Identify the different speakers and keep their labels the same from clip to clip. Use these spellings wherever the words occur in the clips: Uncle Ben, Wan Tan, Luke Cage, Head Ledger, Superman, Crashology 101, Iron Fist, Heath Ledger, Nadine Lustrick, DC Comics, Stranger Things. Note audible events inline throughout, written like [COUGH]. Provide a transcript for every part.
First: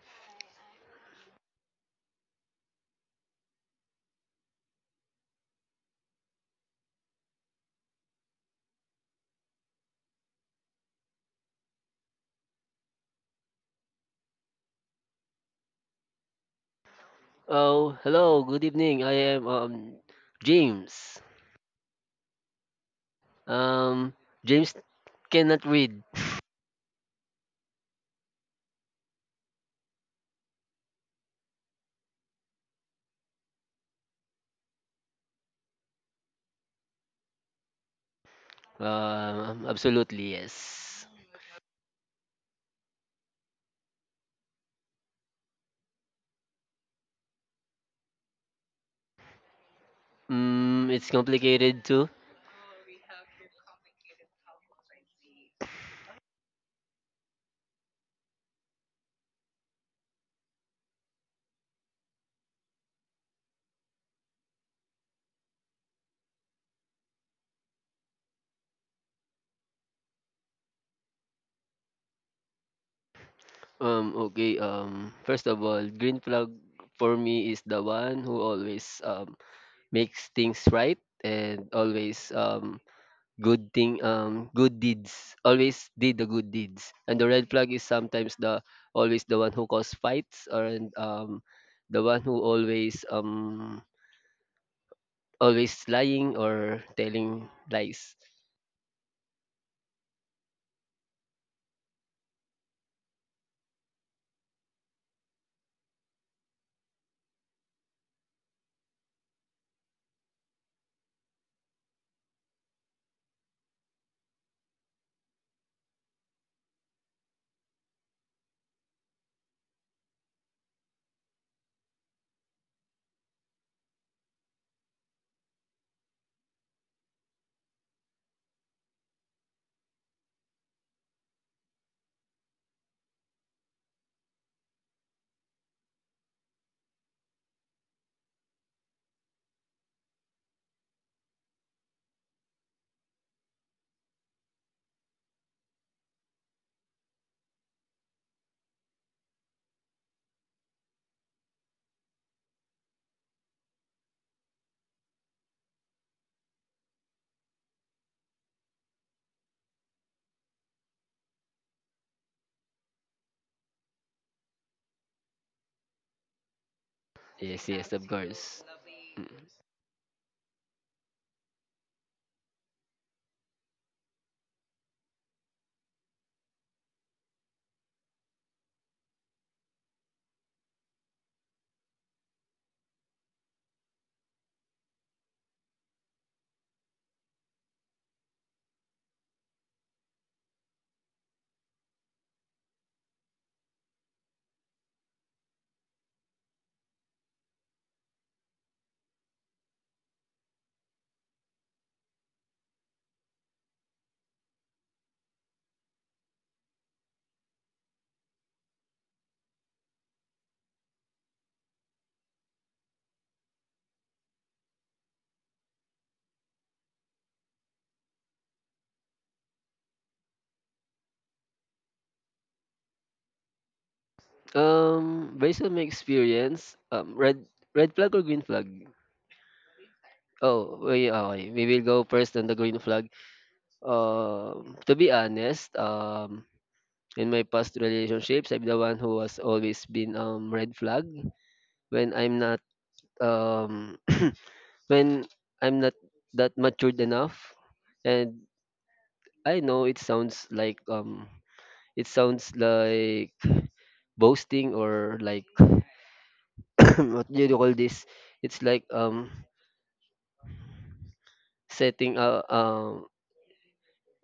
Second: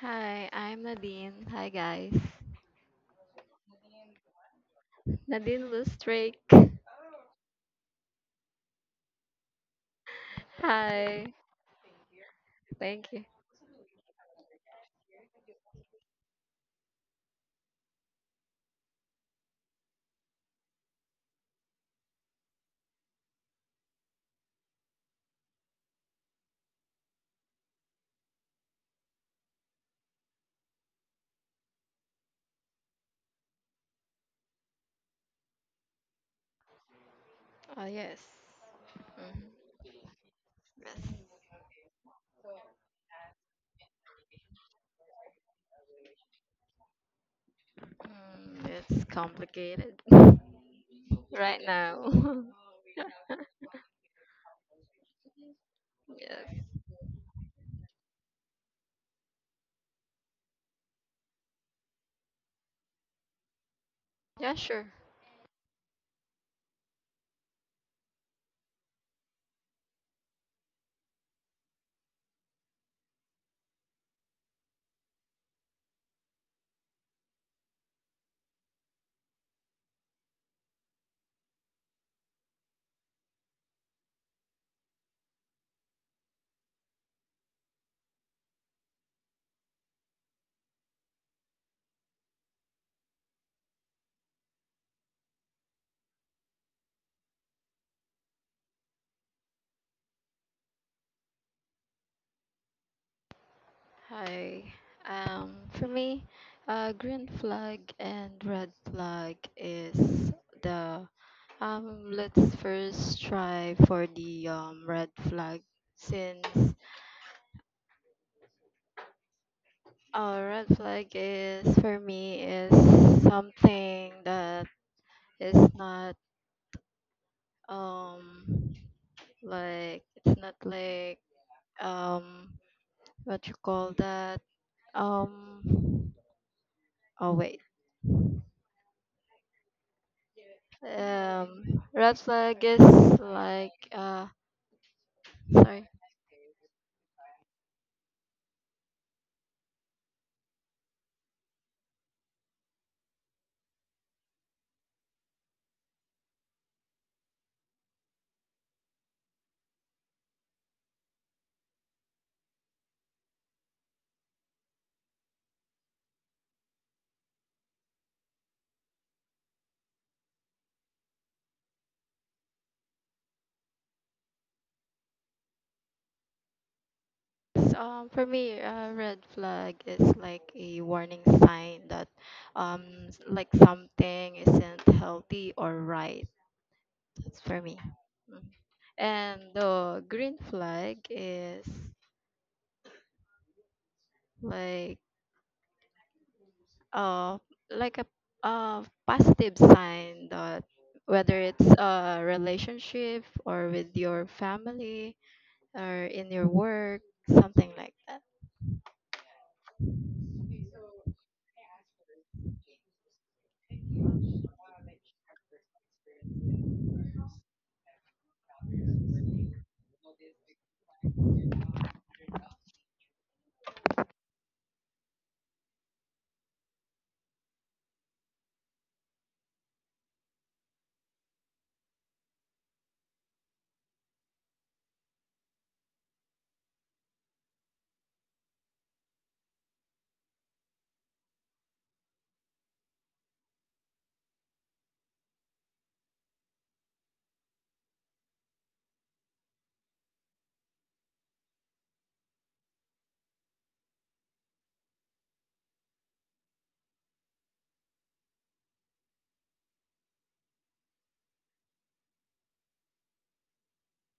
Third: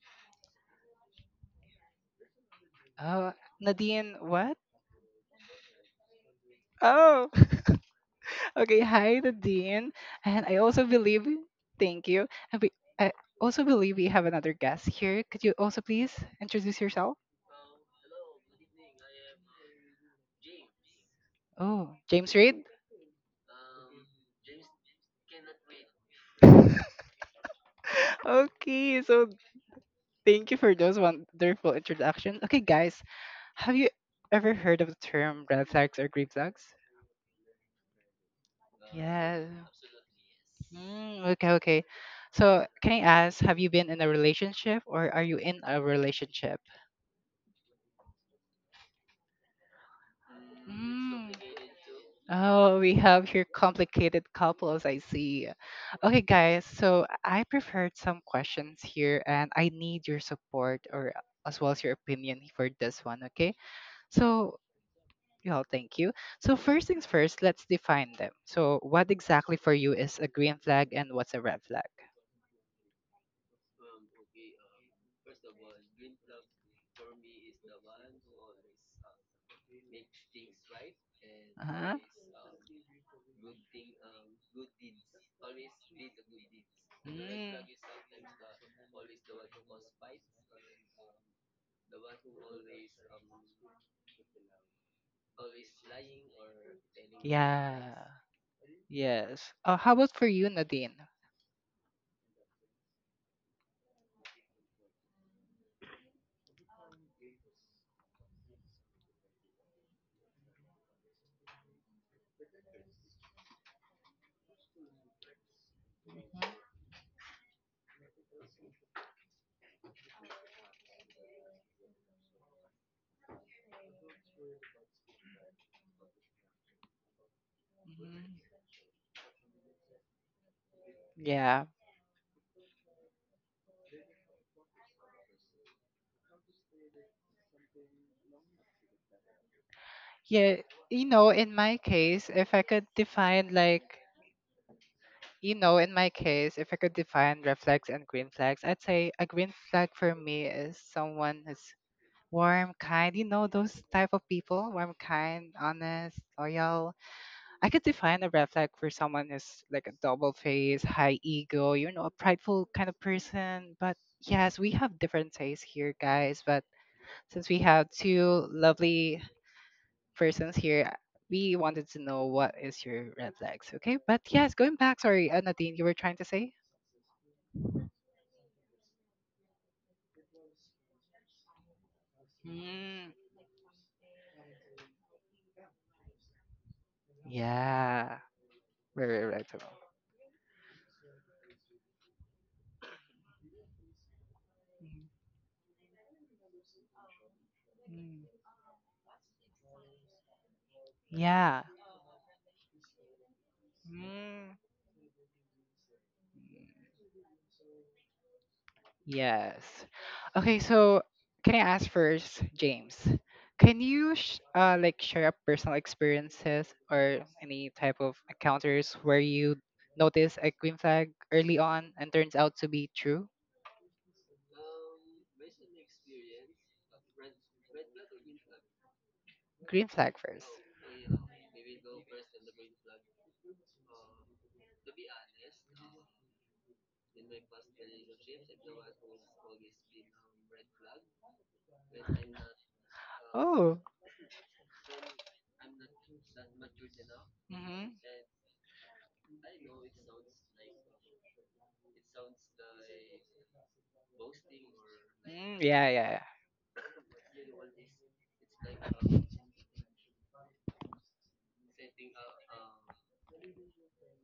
Speaker 1: Hi, I'm Nadine. Hi, guys. Nadine Lustrick. Hi. Thank you.
Speaker 2: Oh, hello. Good evening. I am James. Um, James cannot read.
Speaker 1: Oh, yes. Hmm.
Speaker 2: Absolutely yes.
Speaker 1: Yes. It's complicated [LAUGHS]
Speaker 2: Mm, it's
Speaker 1: right
Speaker 2: complicated too.
Speaker 1: now. [LAUGHS] Yes. Yeah, sure.
Speaker 2: Okay. First of all, green flag for me is the one who always makes things right and always good thing good deeds always did the good deeds, and the red flag is sometimes the always the one who cause fights or, the one who always always lying or telling lies.
Speaker 1: Hi. For me, green flag and red flag is the. Let's first try for the red flag, since a red flag is for me is something that is not um like, it's not like, um what you call that, um oh wait, um red flag is like, sorry.
Speaker 2: Yes, yes, of course. Mm.
Speaker 1: For me, a red flag is like a warning sign that, um like, something isn't healthy or right. That's for me. Mm. And the green flag is like, uh like a, positive sign that, whether it's a relationship or with your family or in your work, something like that.
Speaker 2: um Based on my experience, red flag or green flag, oh wait, okay, we will go first on the green flag. To be honest, in my past relationships, I'm the one who has always been red flag when I'm not um [CLEARS THROAT] when I'm not that matured enough. And I know it sounds like boasting or like [CLEARS THROAT] what do you call this? It's like setting a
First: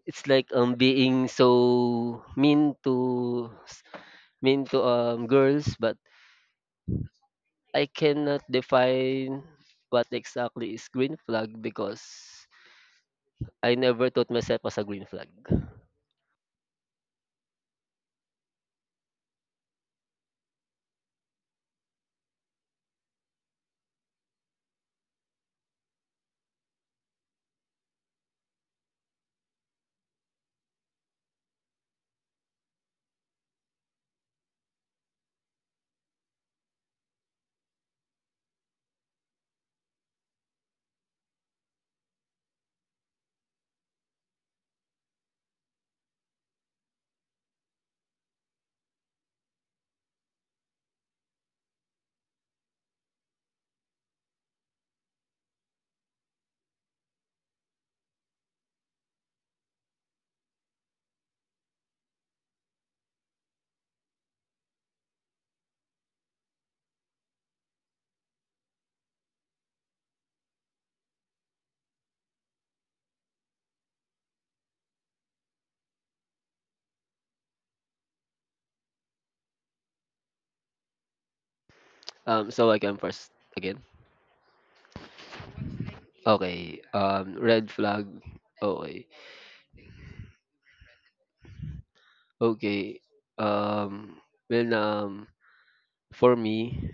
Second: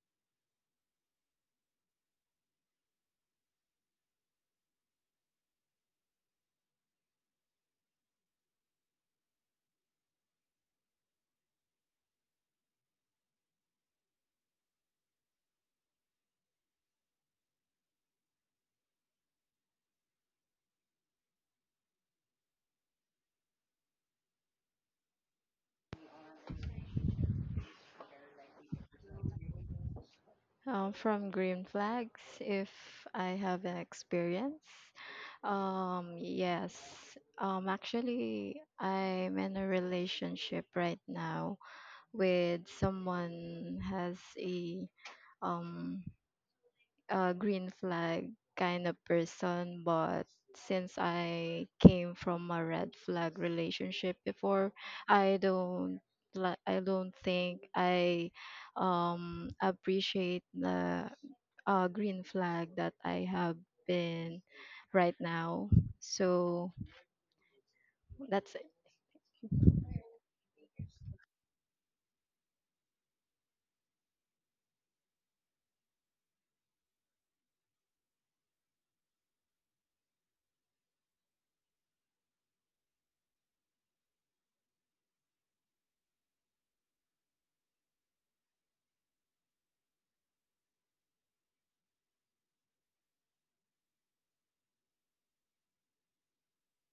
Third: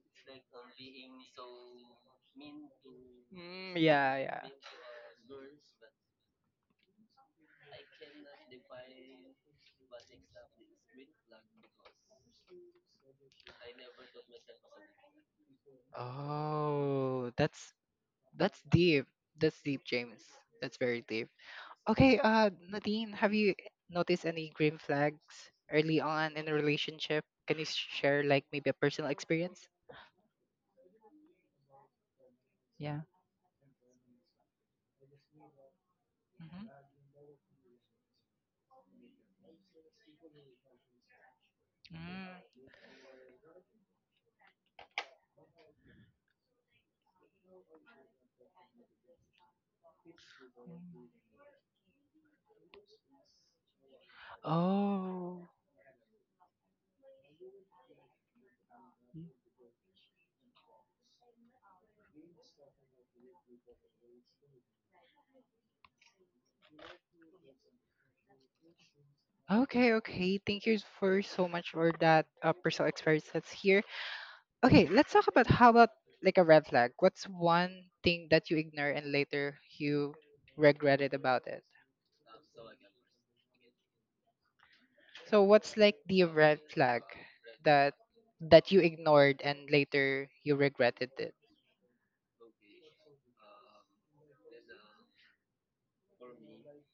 Speaker 2: it's like being so mean to girls, but I cannot define what exactly is green flag because I never thought myself as a green flag.
Speaker 1: From green flags, if I have an experience, yes. Actually, I'm in a relationship right now with someone has a um green flag kind of person, but since I came from a red flag relationship before, I don't I don't think I appreciate the, green flag that I have been right now, so that's.
Speaker 2: So I can first again. Okay. Red flag. Okay. Okay. Um, well, for me,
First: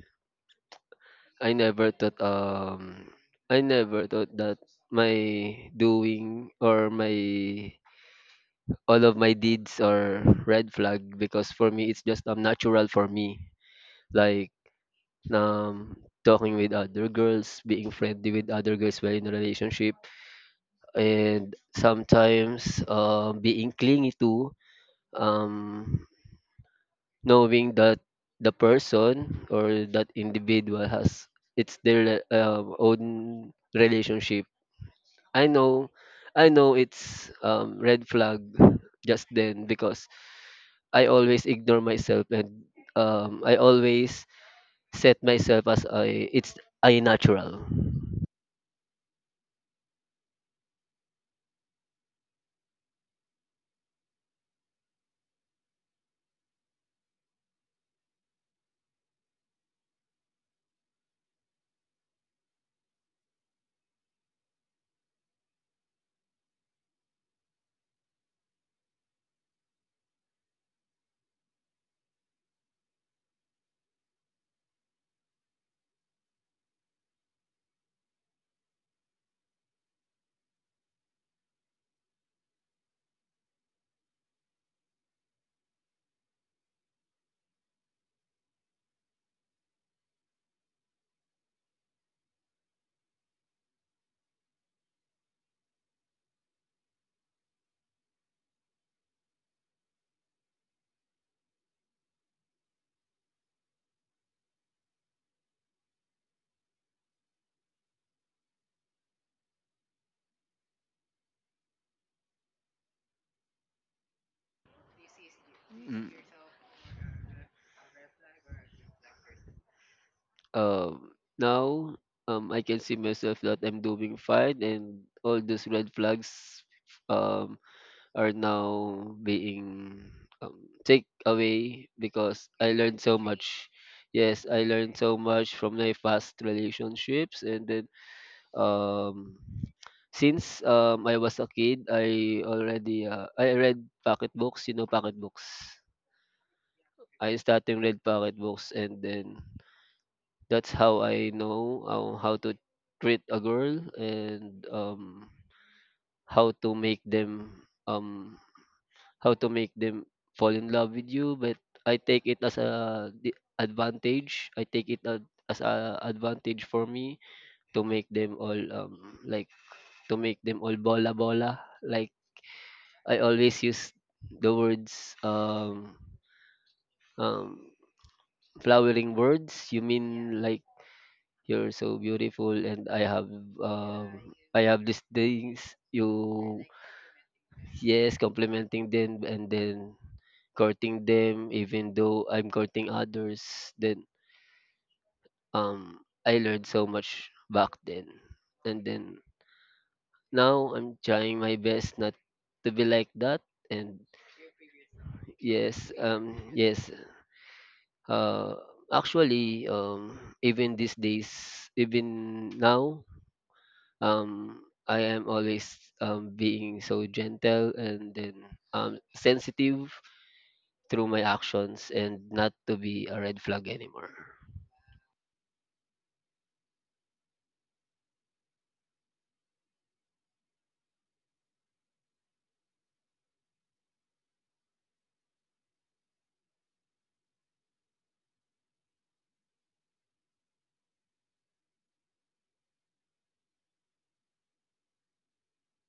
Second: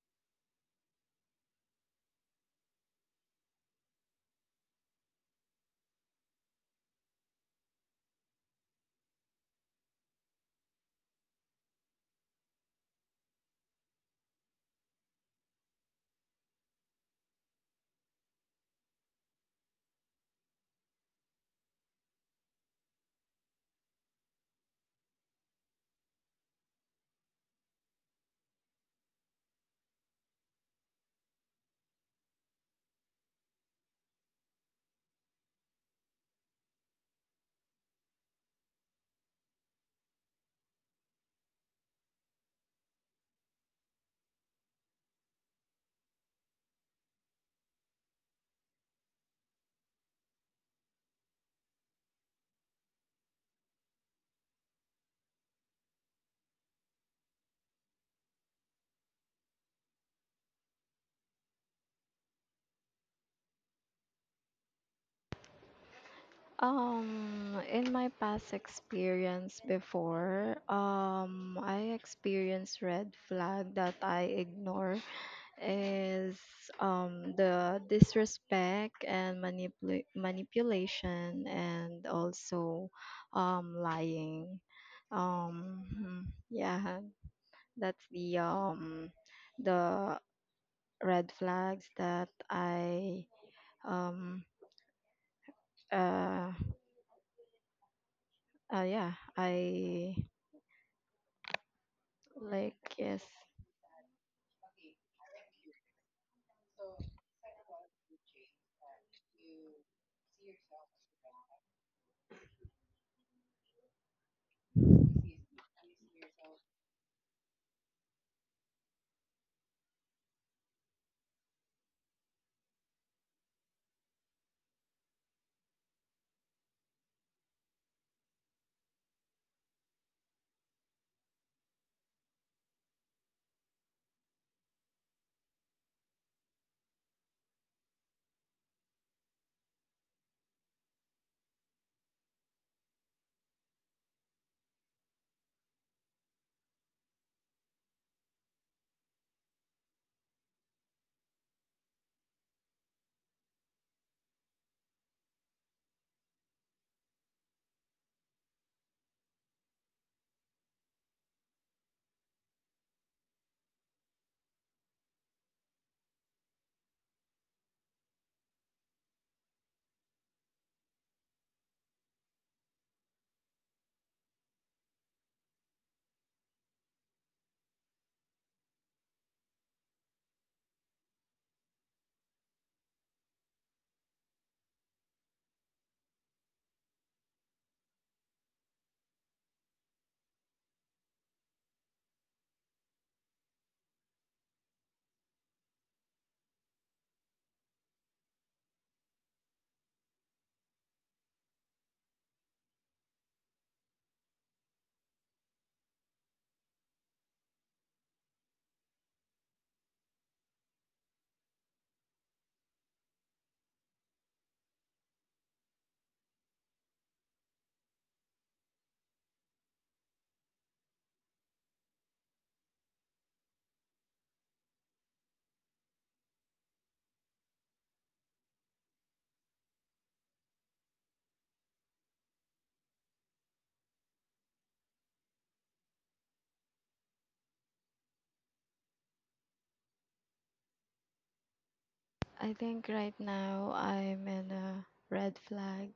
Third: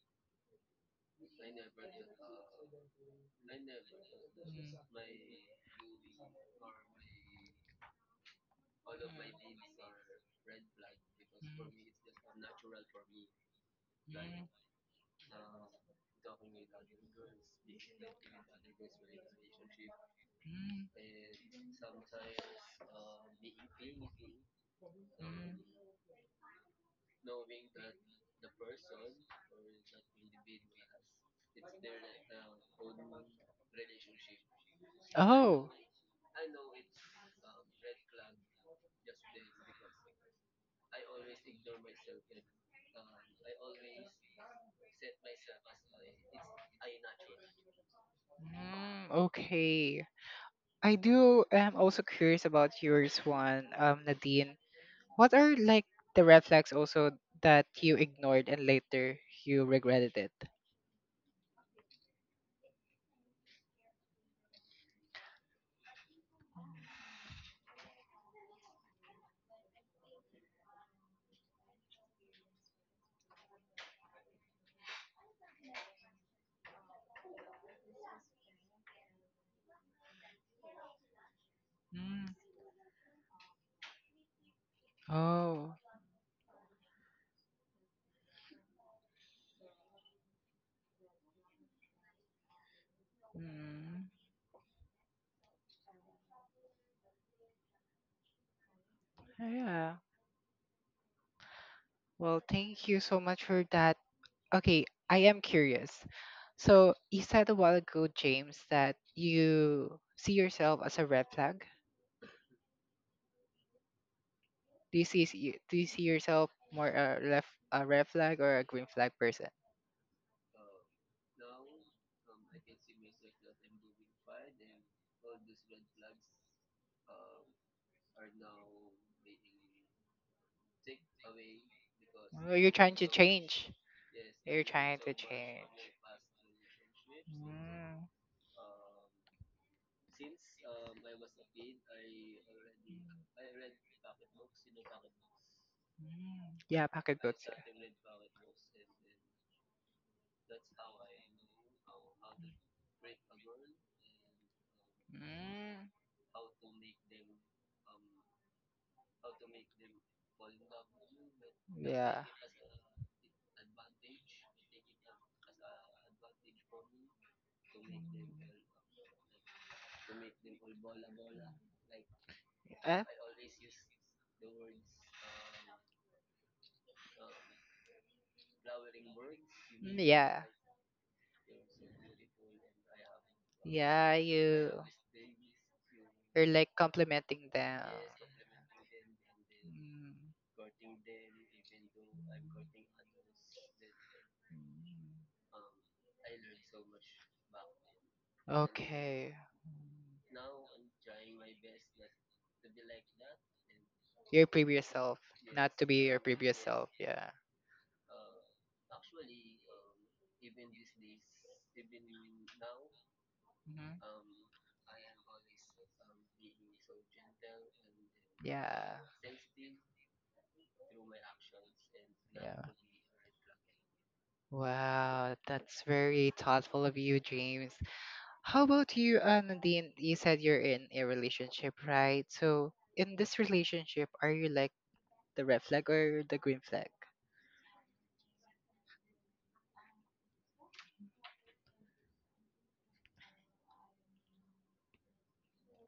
Speaker 2: I never thought. Um, I never thought that my doing or my all of my deeds are red flag, because for me it's just natural for me, like um, talking with other girls, being friendly with other girls while in a relationship, and sometimes being clingy too, um, knowing that the person or that individual has it's their own relationship. I know, I know it's red flag just then because I always ignore myself and I always set myself as a it's a natural.
Speaker 1: In my past experience before, I experienced red flag that I ignore is the disrespect and manipulation, and also lying. Mhm, yeah, that's the red flags that I, um uh, yeah, I, like, yes.
Speaker 2: Mm. Um, now I can see myself that I'm doing fine, and all those red flags um, are now being take away because I learned so much. Yes, I learned so much from my past relationships, and then um, since I was a kid, I already I read pocket books. You know, pocket books. I starting read pocket books, and then that's how I know how to treat a girl and how to make them how to make them fall in love with you. But I take it as a advantage. I take it as a advantage for me to make them all like to make them all bola bola. Like I always use the words um flowering words. You mean like you're so beautiful and I have these things you, yes, complimenting them and then courting them even though I'm courting others, then I learned so much back then, and then now I'm trying my best not to be like that. And yes, uh actually even these days, even now, um I am always being so gentle and then sensitive through my actions and not to be a red flag anymore.
Speaker 1: I think right now I'm in a red flag.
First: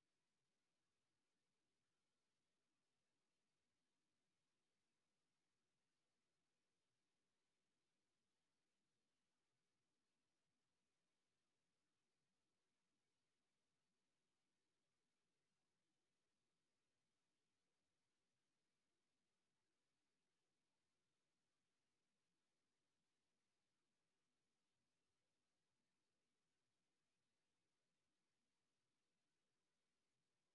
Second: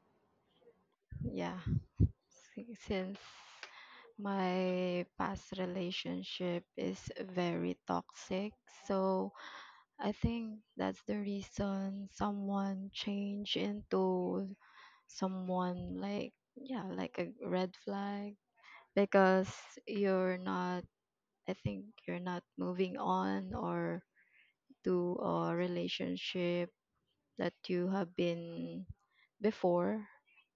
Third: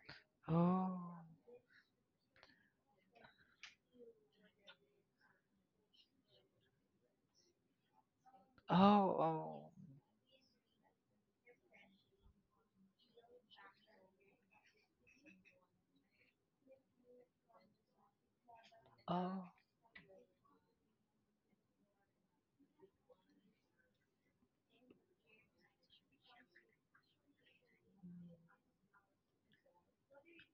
Speaker 1: Yeah, since my past relationship is very toxic. So I think that's the reason someone change into someone, like, yeah, like a red flag, because you're not, I think you're not moving on or to a relationship that you have been before.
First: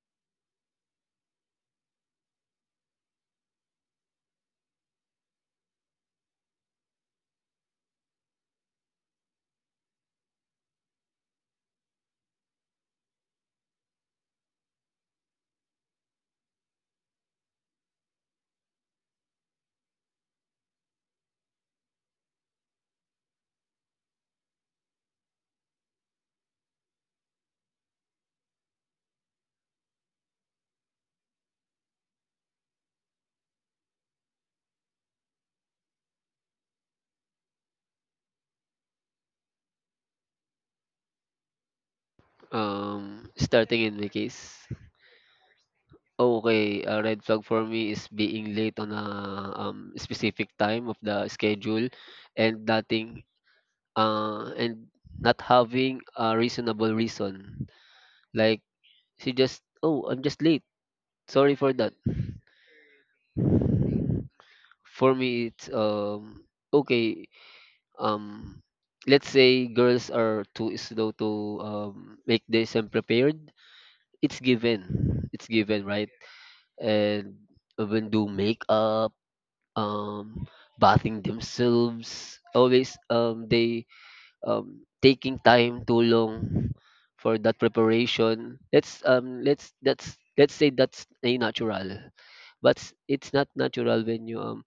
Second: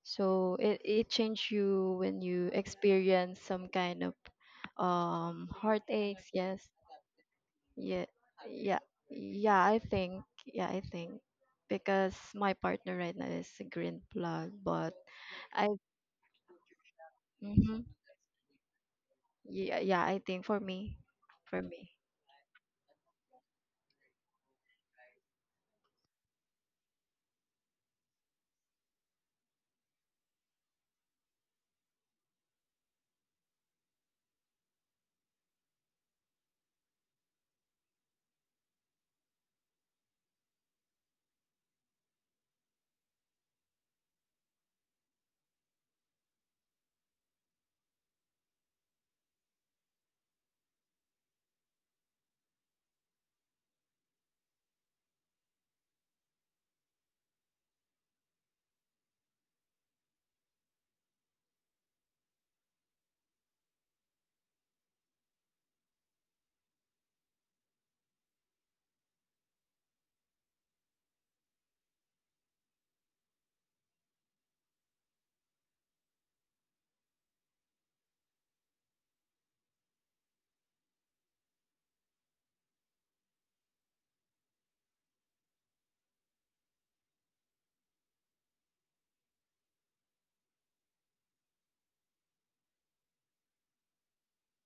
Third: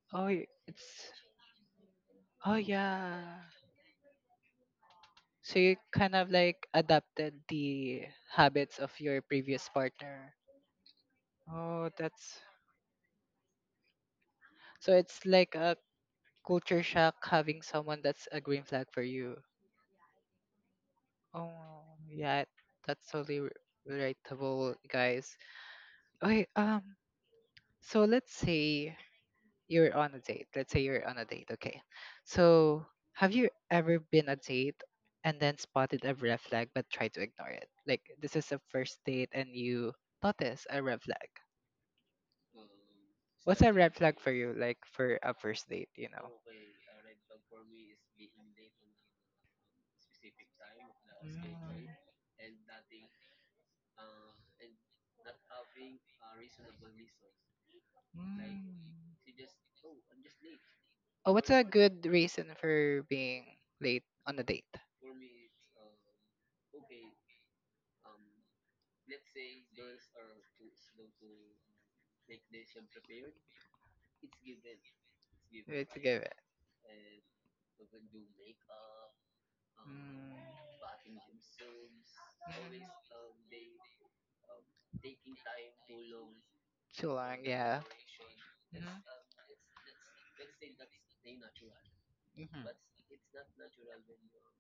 Speaker 1: So it changed you when you experience some kind of heartaches, yes. Yeah, yeah, yeah, I think, yeah, I think, because my partner right now is a green blood, but I. Mhm. Yeah, yeah, I think for me
Speaker 2: Starting in my case. Oh, okay, a red flag for me is being late on a specific time of the schedule and nothing and not having a reasonable reason. Like, she just, oh, I'm just late. Sorry for that. For me it's okay, um let's say girls are too slow to make this and prepared, it's given, it's given, right? And even do makeup, um bathing themselves always they taking time too long for that preparation. Let's say that's a natural, but it's not natural when you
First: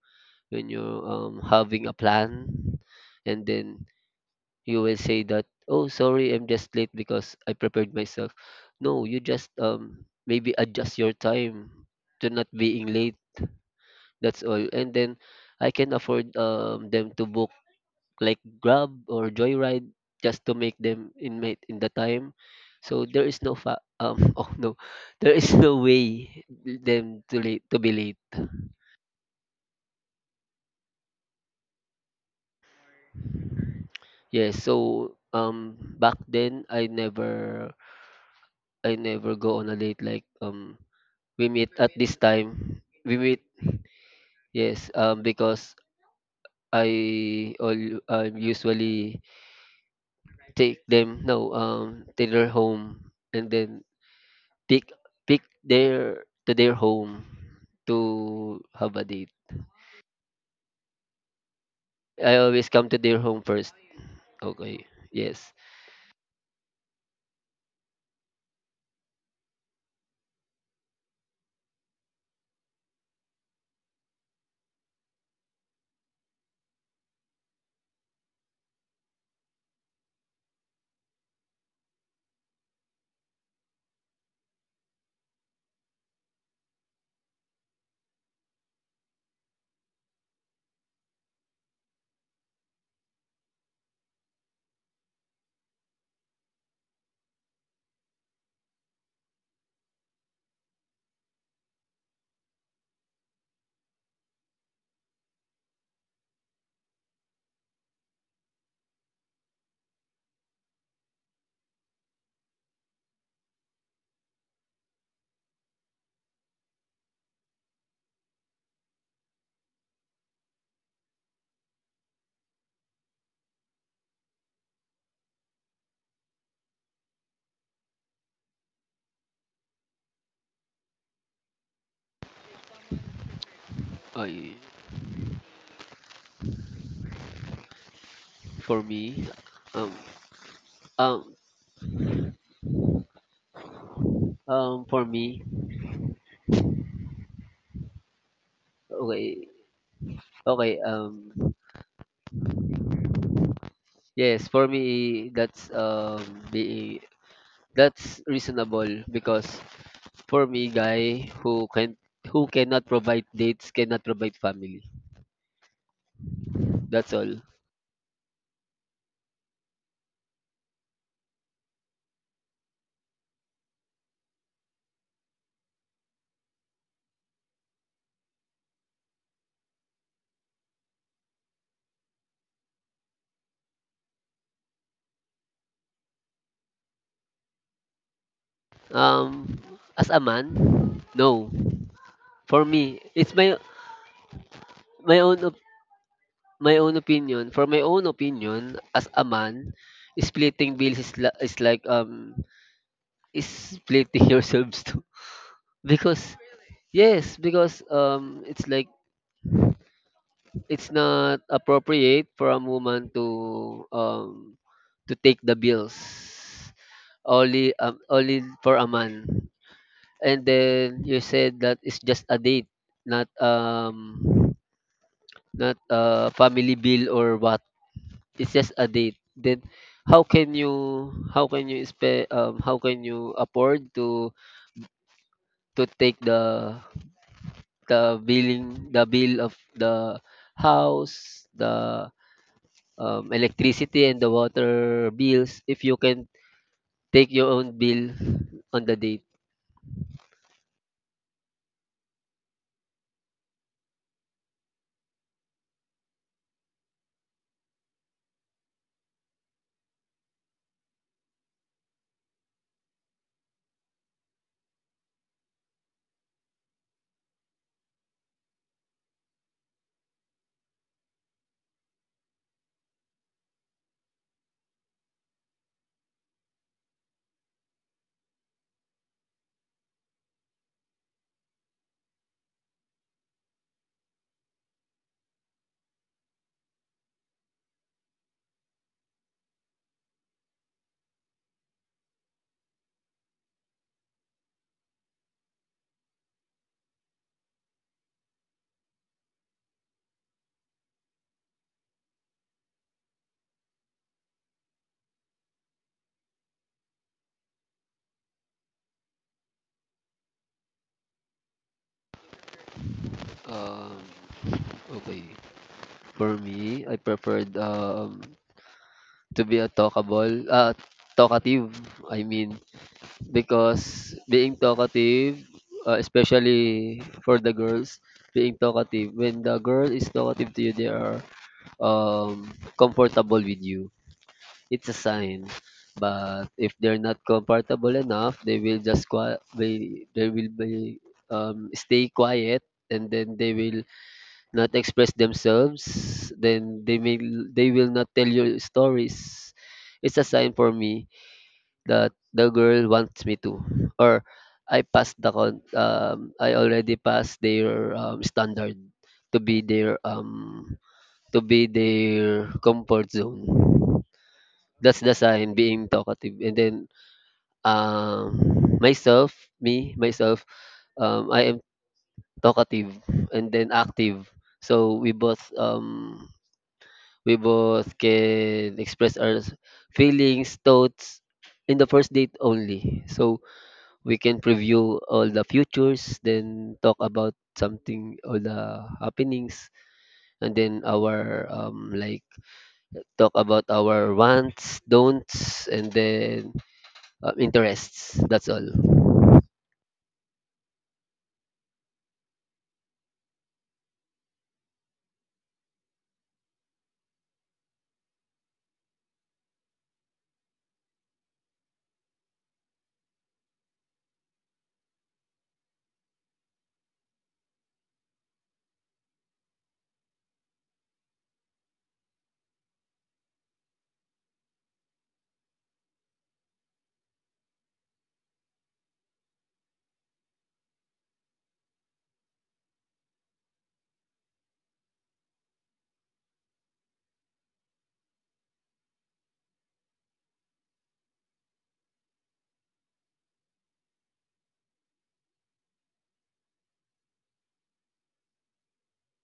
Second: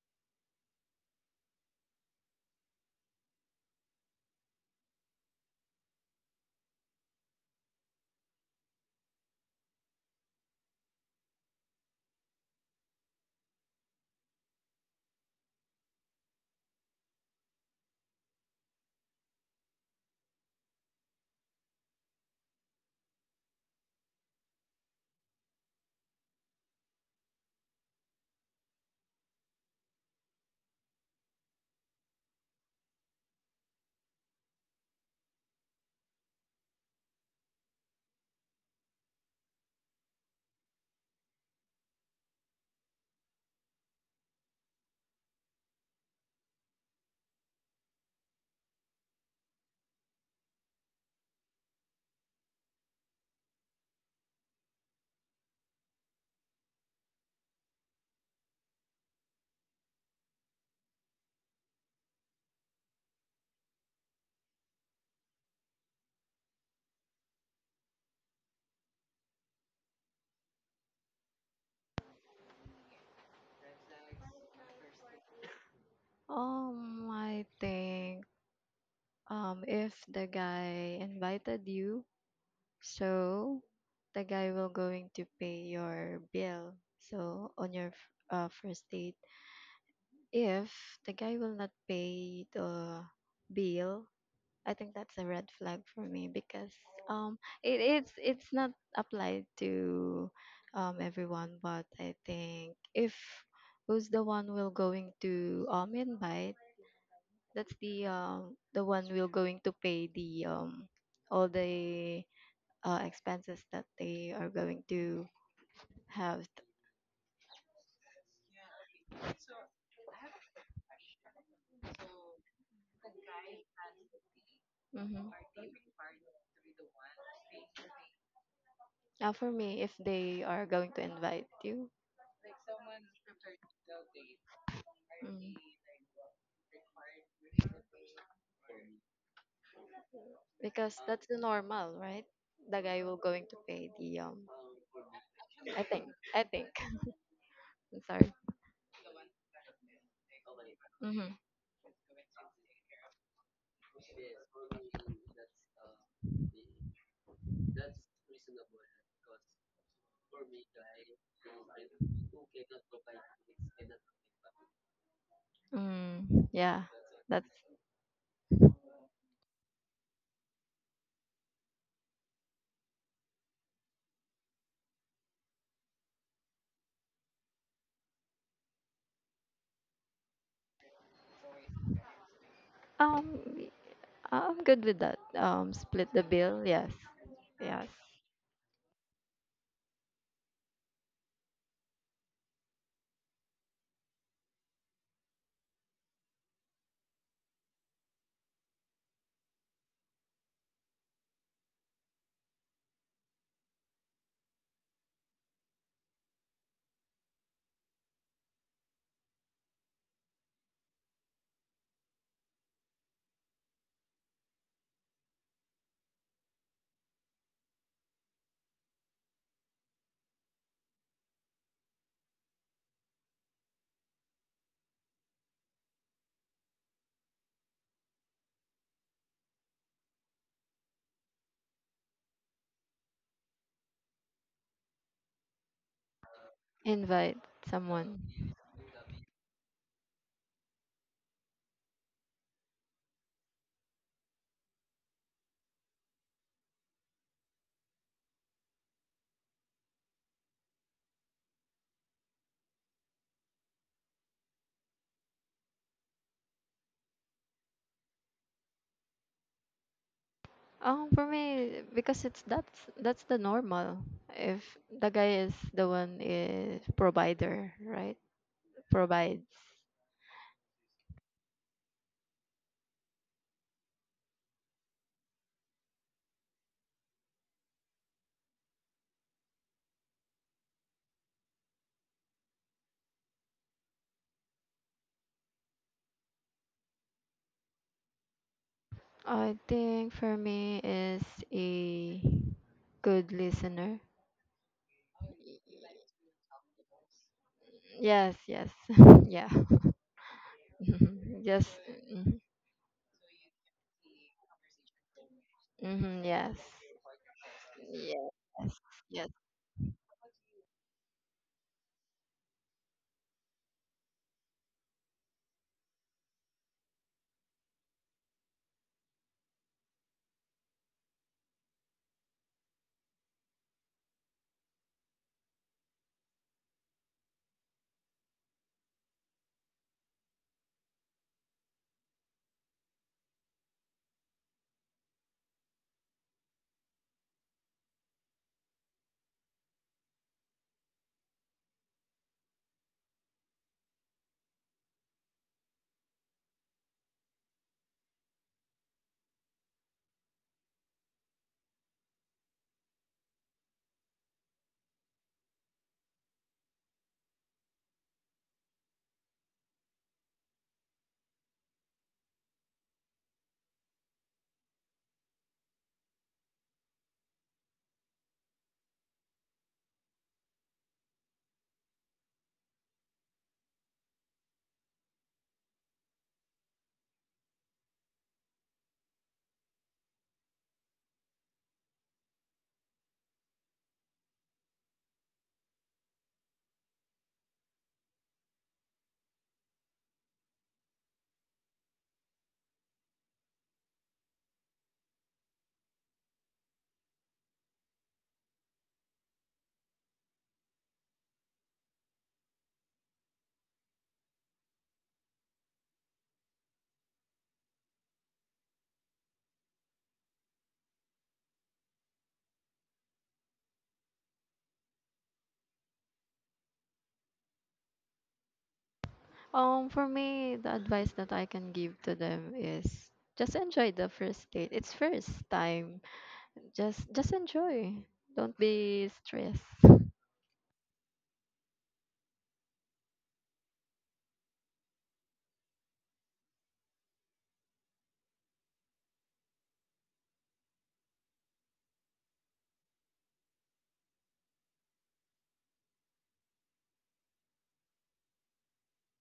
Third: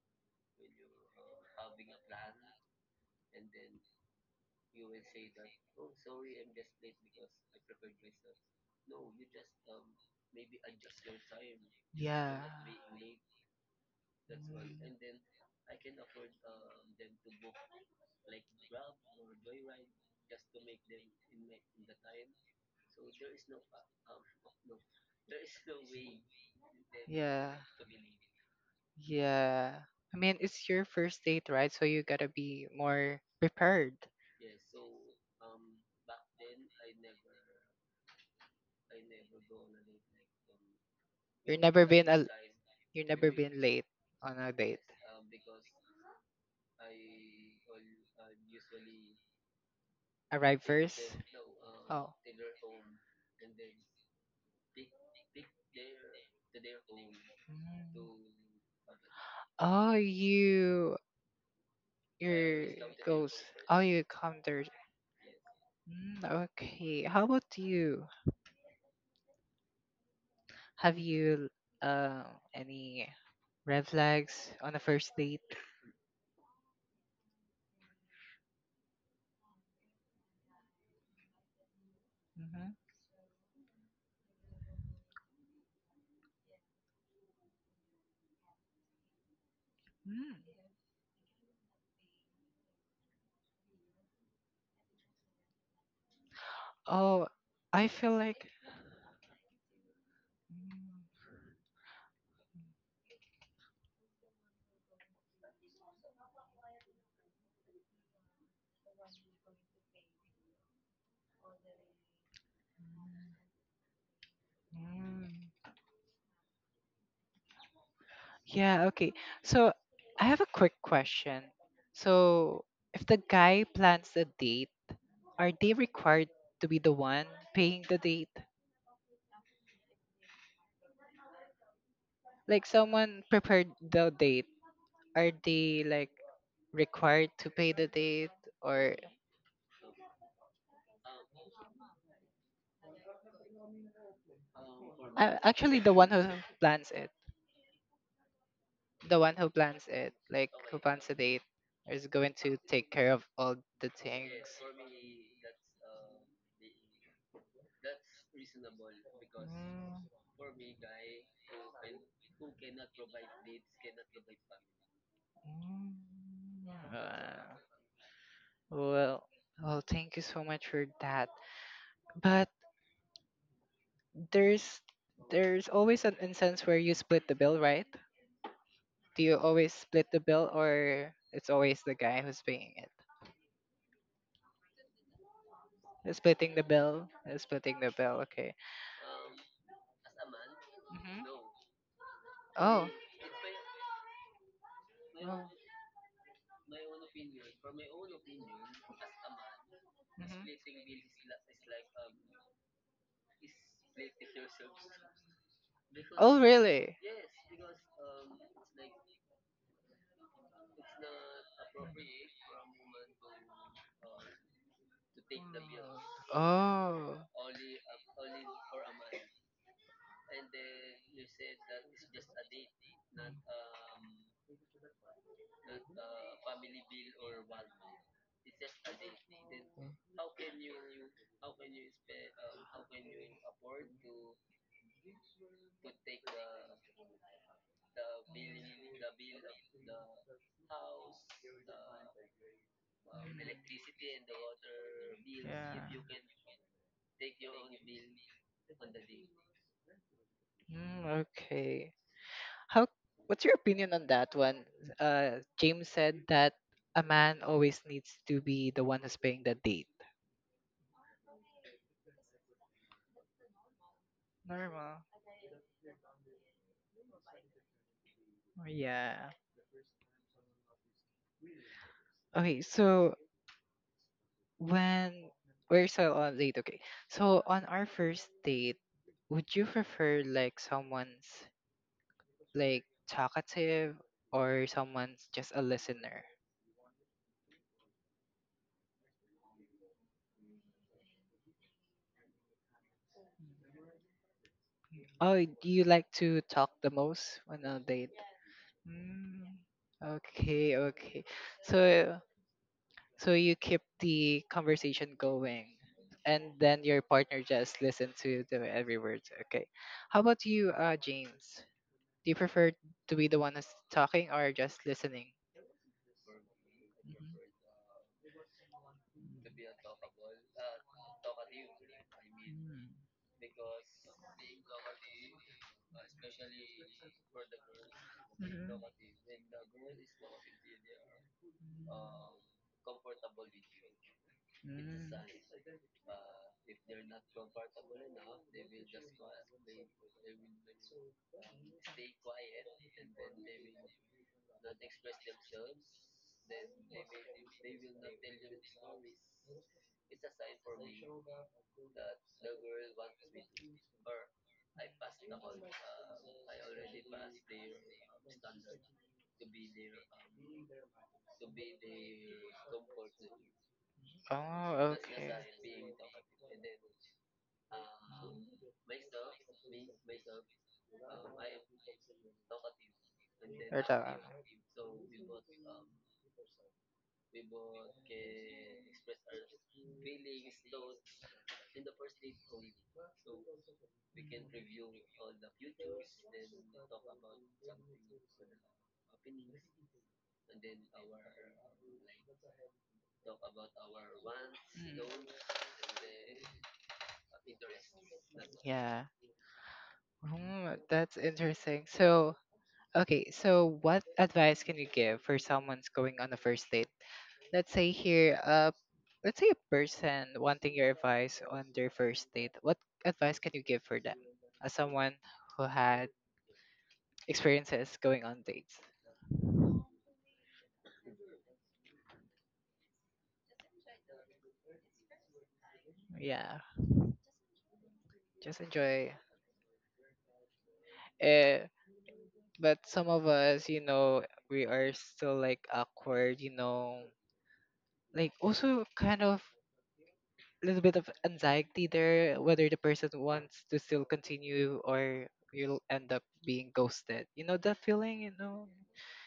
Speaker 2: when you're having a plan, and then you will say that, oh, sorry, I'm just late because I prepared myself. No, you just maybe adjust your time to not being late. That's all. And then I can afford them to book like grab or joyride just to make them in mate in the time, so there is no [LAUGHS] oh no, there is no way them to late to be late. Yes, so back then I never, I never go on a date like, we meet at this time. We meet Yes, because I all I usually take them no to their home and then pick pick their to their home to have a date. I always come to their home first. Okay. Yes.
Speaker 1: I think if the guy invited you. So the guy will going to pay your bill. So on your first date, if the guy will not pay the bill, I think that's a red flag for me, because um it's not applied to everyone, but I think if who's the one will going to invite, that's the one will going to pay the all the expenses that they are going to have. Hmm. Now, for me, if they are going to invite you,
Speaker 2: I
Speaker 1: mm,
Speaker 2: for me um
Speaker 1: because that's
Speaker 2: um
Speaker 1: the normal, right? The guy will going to pay the.
Speaker 2: for me
Speaker 1: I think. I think. [LAUGHS] I'm sorry.
Speaker 2: okay Okay,
Speaker 1: Mm-hmm.
Speaker 2: Yes, for me that's the that's reasonable because for me, guy who can who cannot provide dates cannot provide family.
Speaker 1: Mm, yeah,
Speaker 2: That's all.
Speaker 1: that's um. y- I'm good with that. Split the bill. Yes. Yes.
Speaker 2: Um as a man, no. For me, it's my my own op- my own opinion. For my own opinion as a man, splitting bills is, is like is splitting [LAUGHS] yourselves too, because yes, because it's like it's not appropriate for a woman to take the bills, only only for a man. And then you said that it's just a date, not not a family bill or what, it's just a date, then how can you how can you afford to take
Speaker 1: Invite
Speaker 2: the
Speaker 1: someone.
Speaker 2: billing the bill of the house the electricity and the water bills if you can take your own bill on the date.
Speaker 1: For me, because it's that's the normal. If the guy is the one is provider, right? Provides. I think for me is a good listener. Yes, yes, [LAUGHS] yeah. [LAUGHS] Just, mm, mhm, yes, yes, yes.
Speaker 2: Um, okay, for me, I preferred to be a talkative. I mean, because being talkative, especially for the girls, being talkative, when the girl is talkative to you, they are um, comfortable with you. It's a sign. But if they're not comfortable enough, they will be stay quiet, and then they will not express themselves. Then they may They will not tell you stories. It's a sign for me that the girl wants me to, or I already passed their standard to be their um to be their comfort zone.
Speaker 3: Oh,
Speaker 2: That's
Speaker 3: okay.
Speaker 2: I am being talkative, and then, myself, I am talkative and then active. So we both can express our feelings, thoughts in the first date only. So we can preview all the futures, then talk about something, all the happenings, and then our talk about our wants, don'ts, and then interests. That's all.
Speaker 1: For me, the advice that I can give to them is, just enjoy the first date. It's first time. Just enjoy, don't be stressed,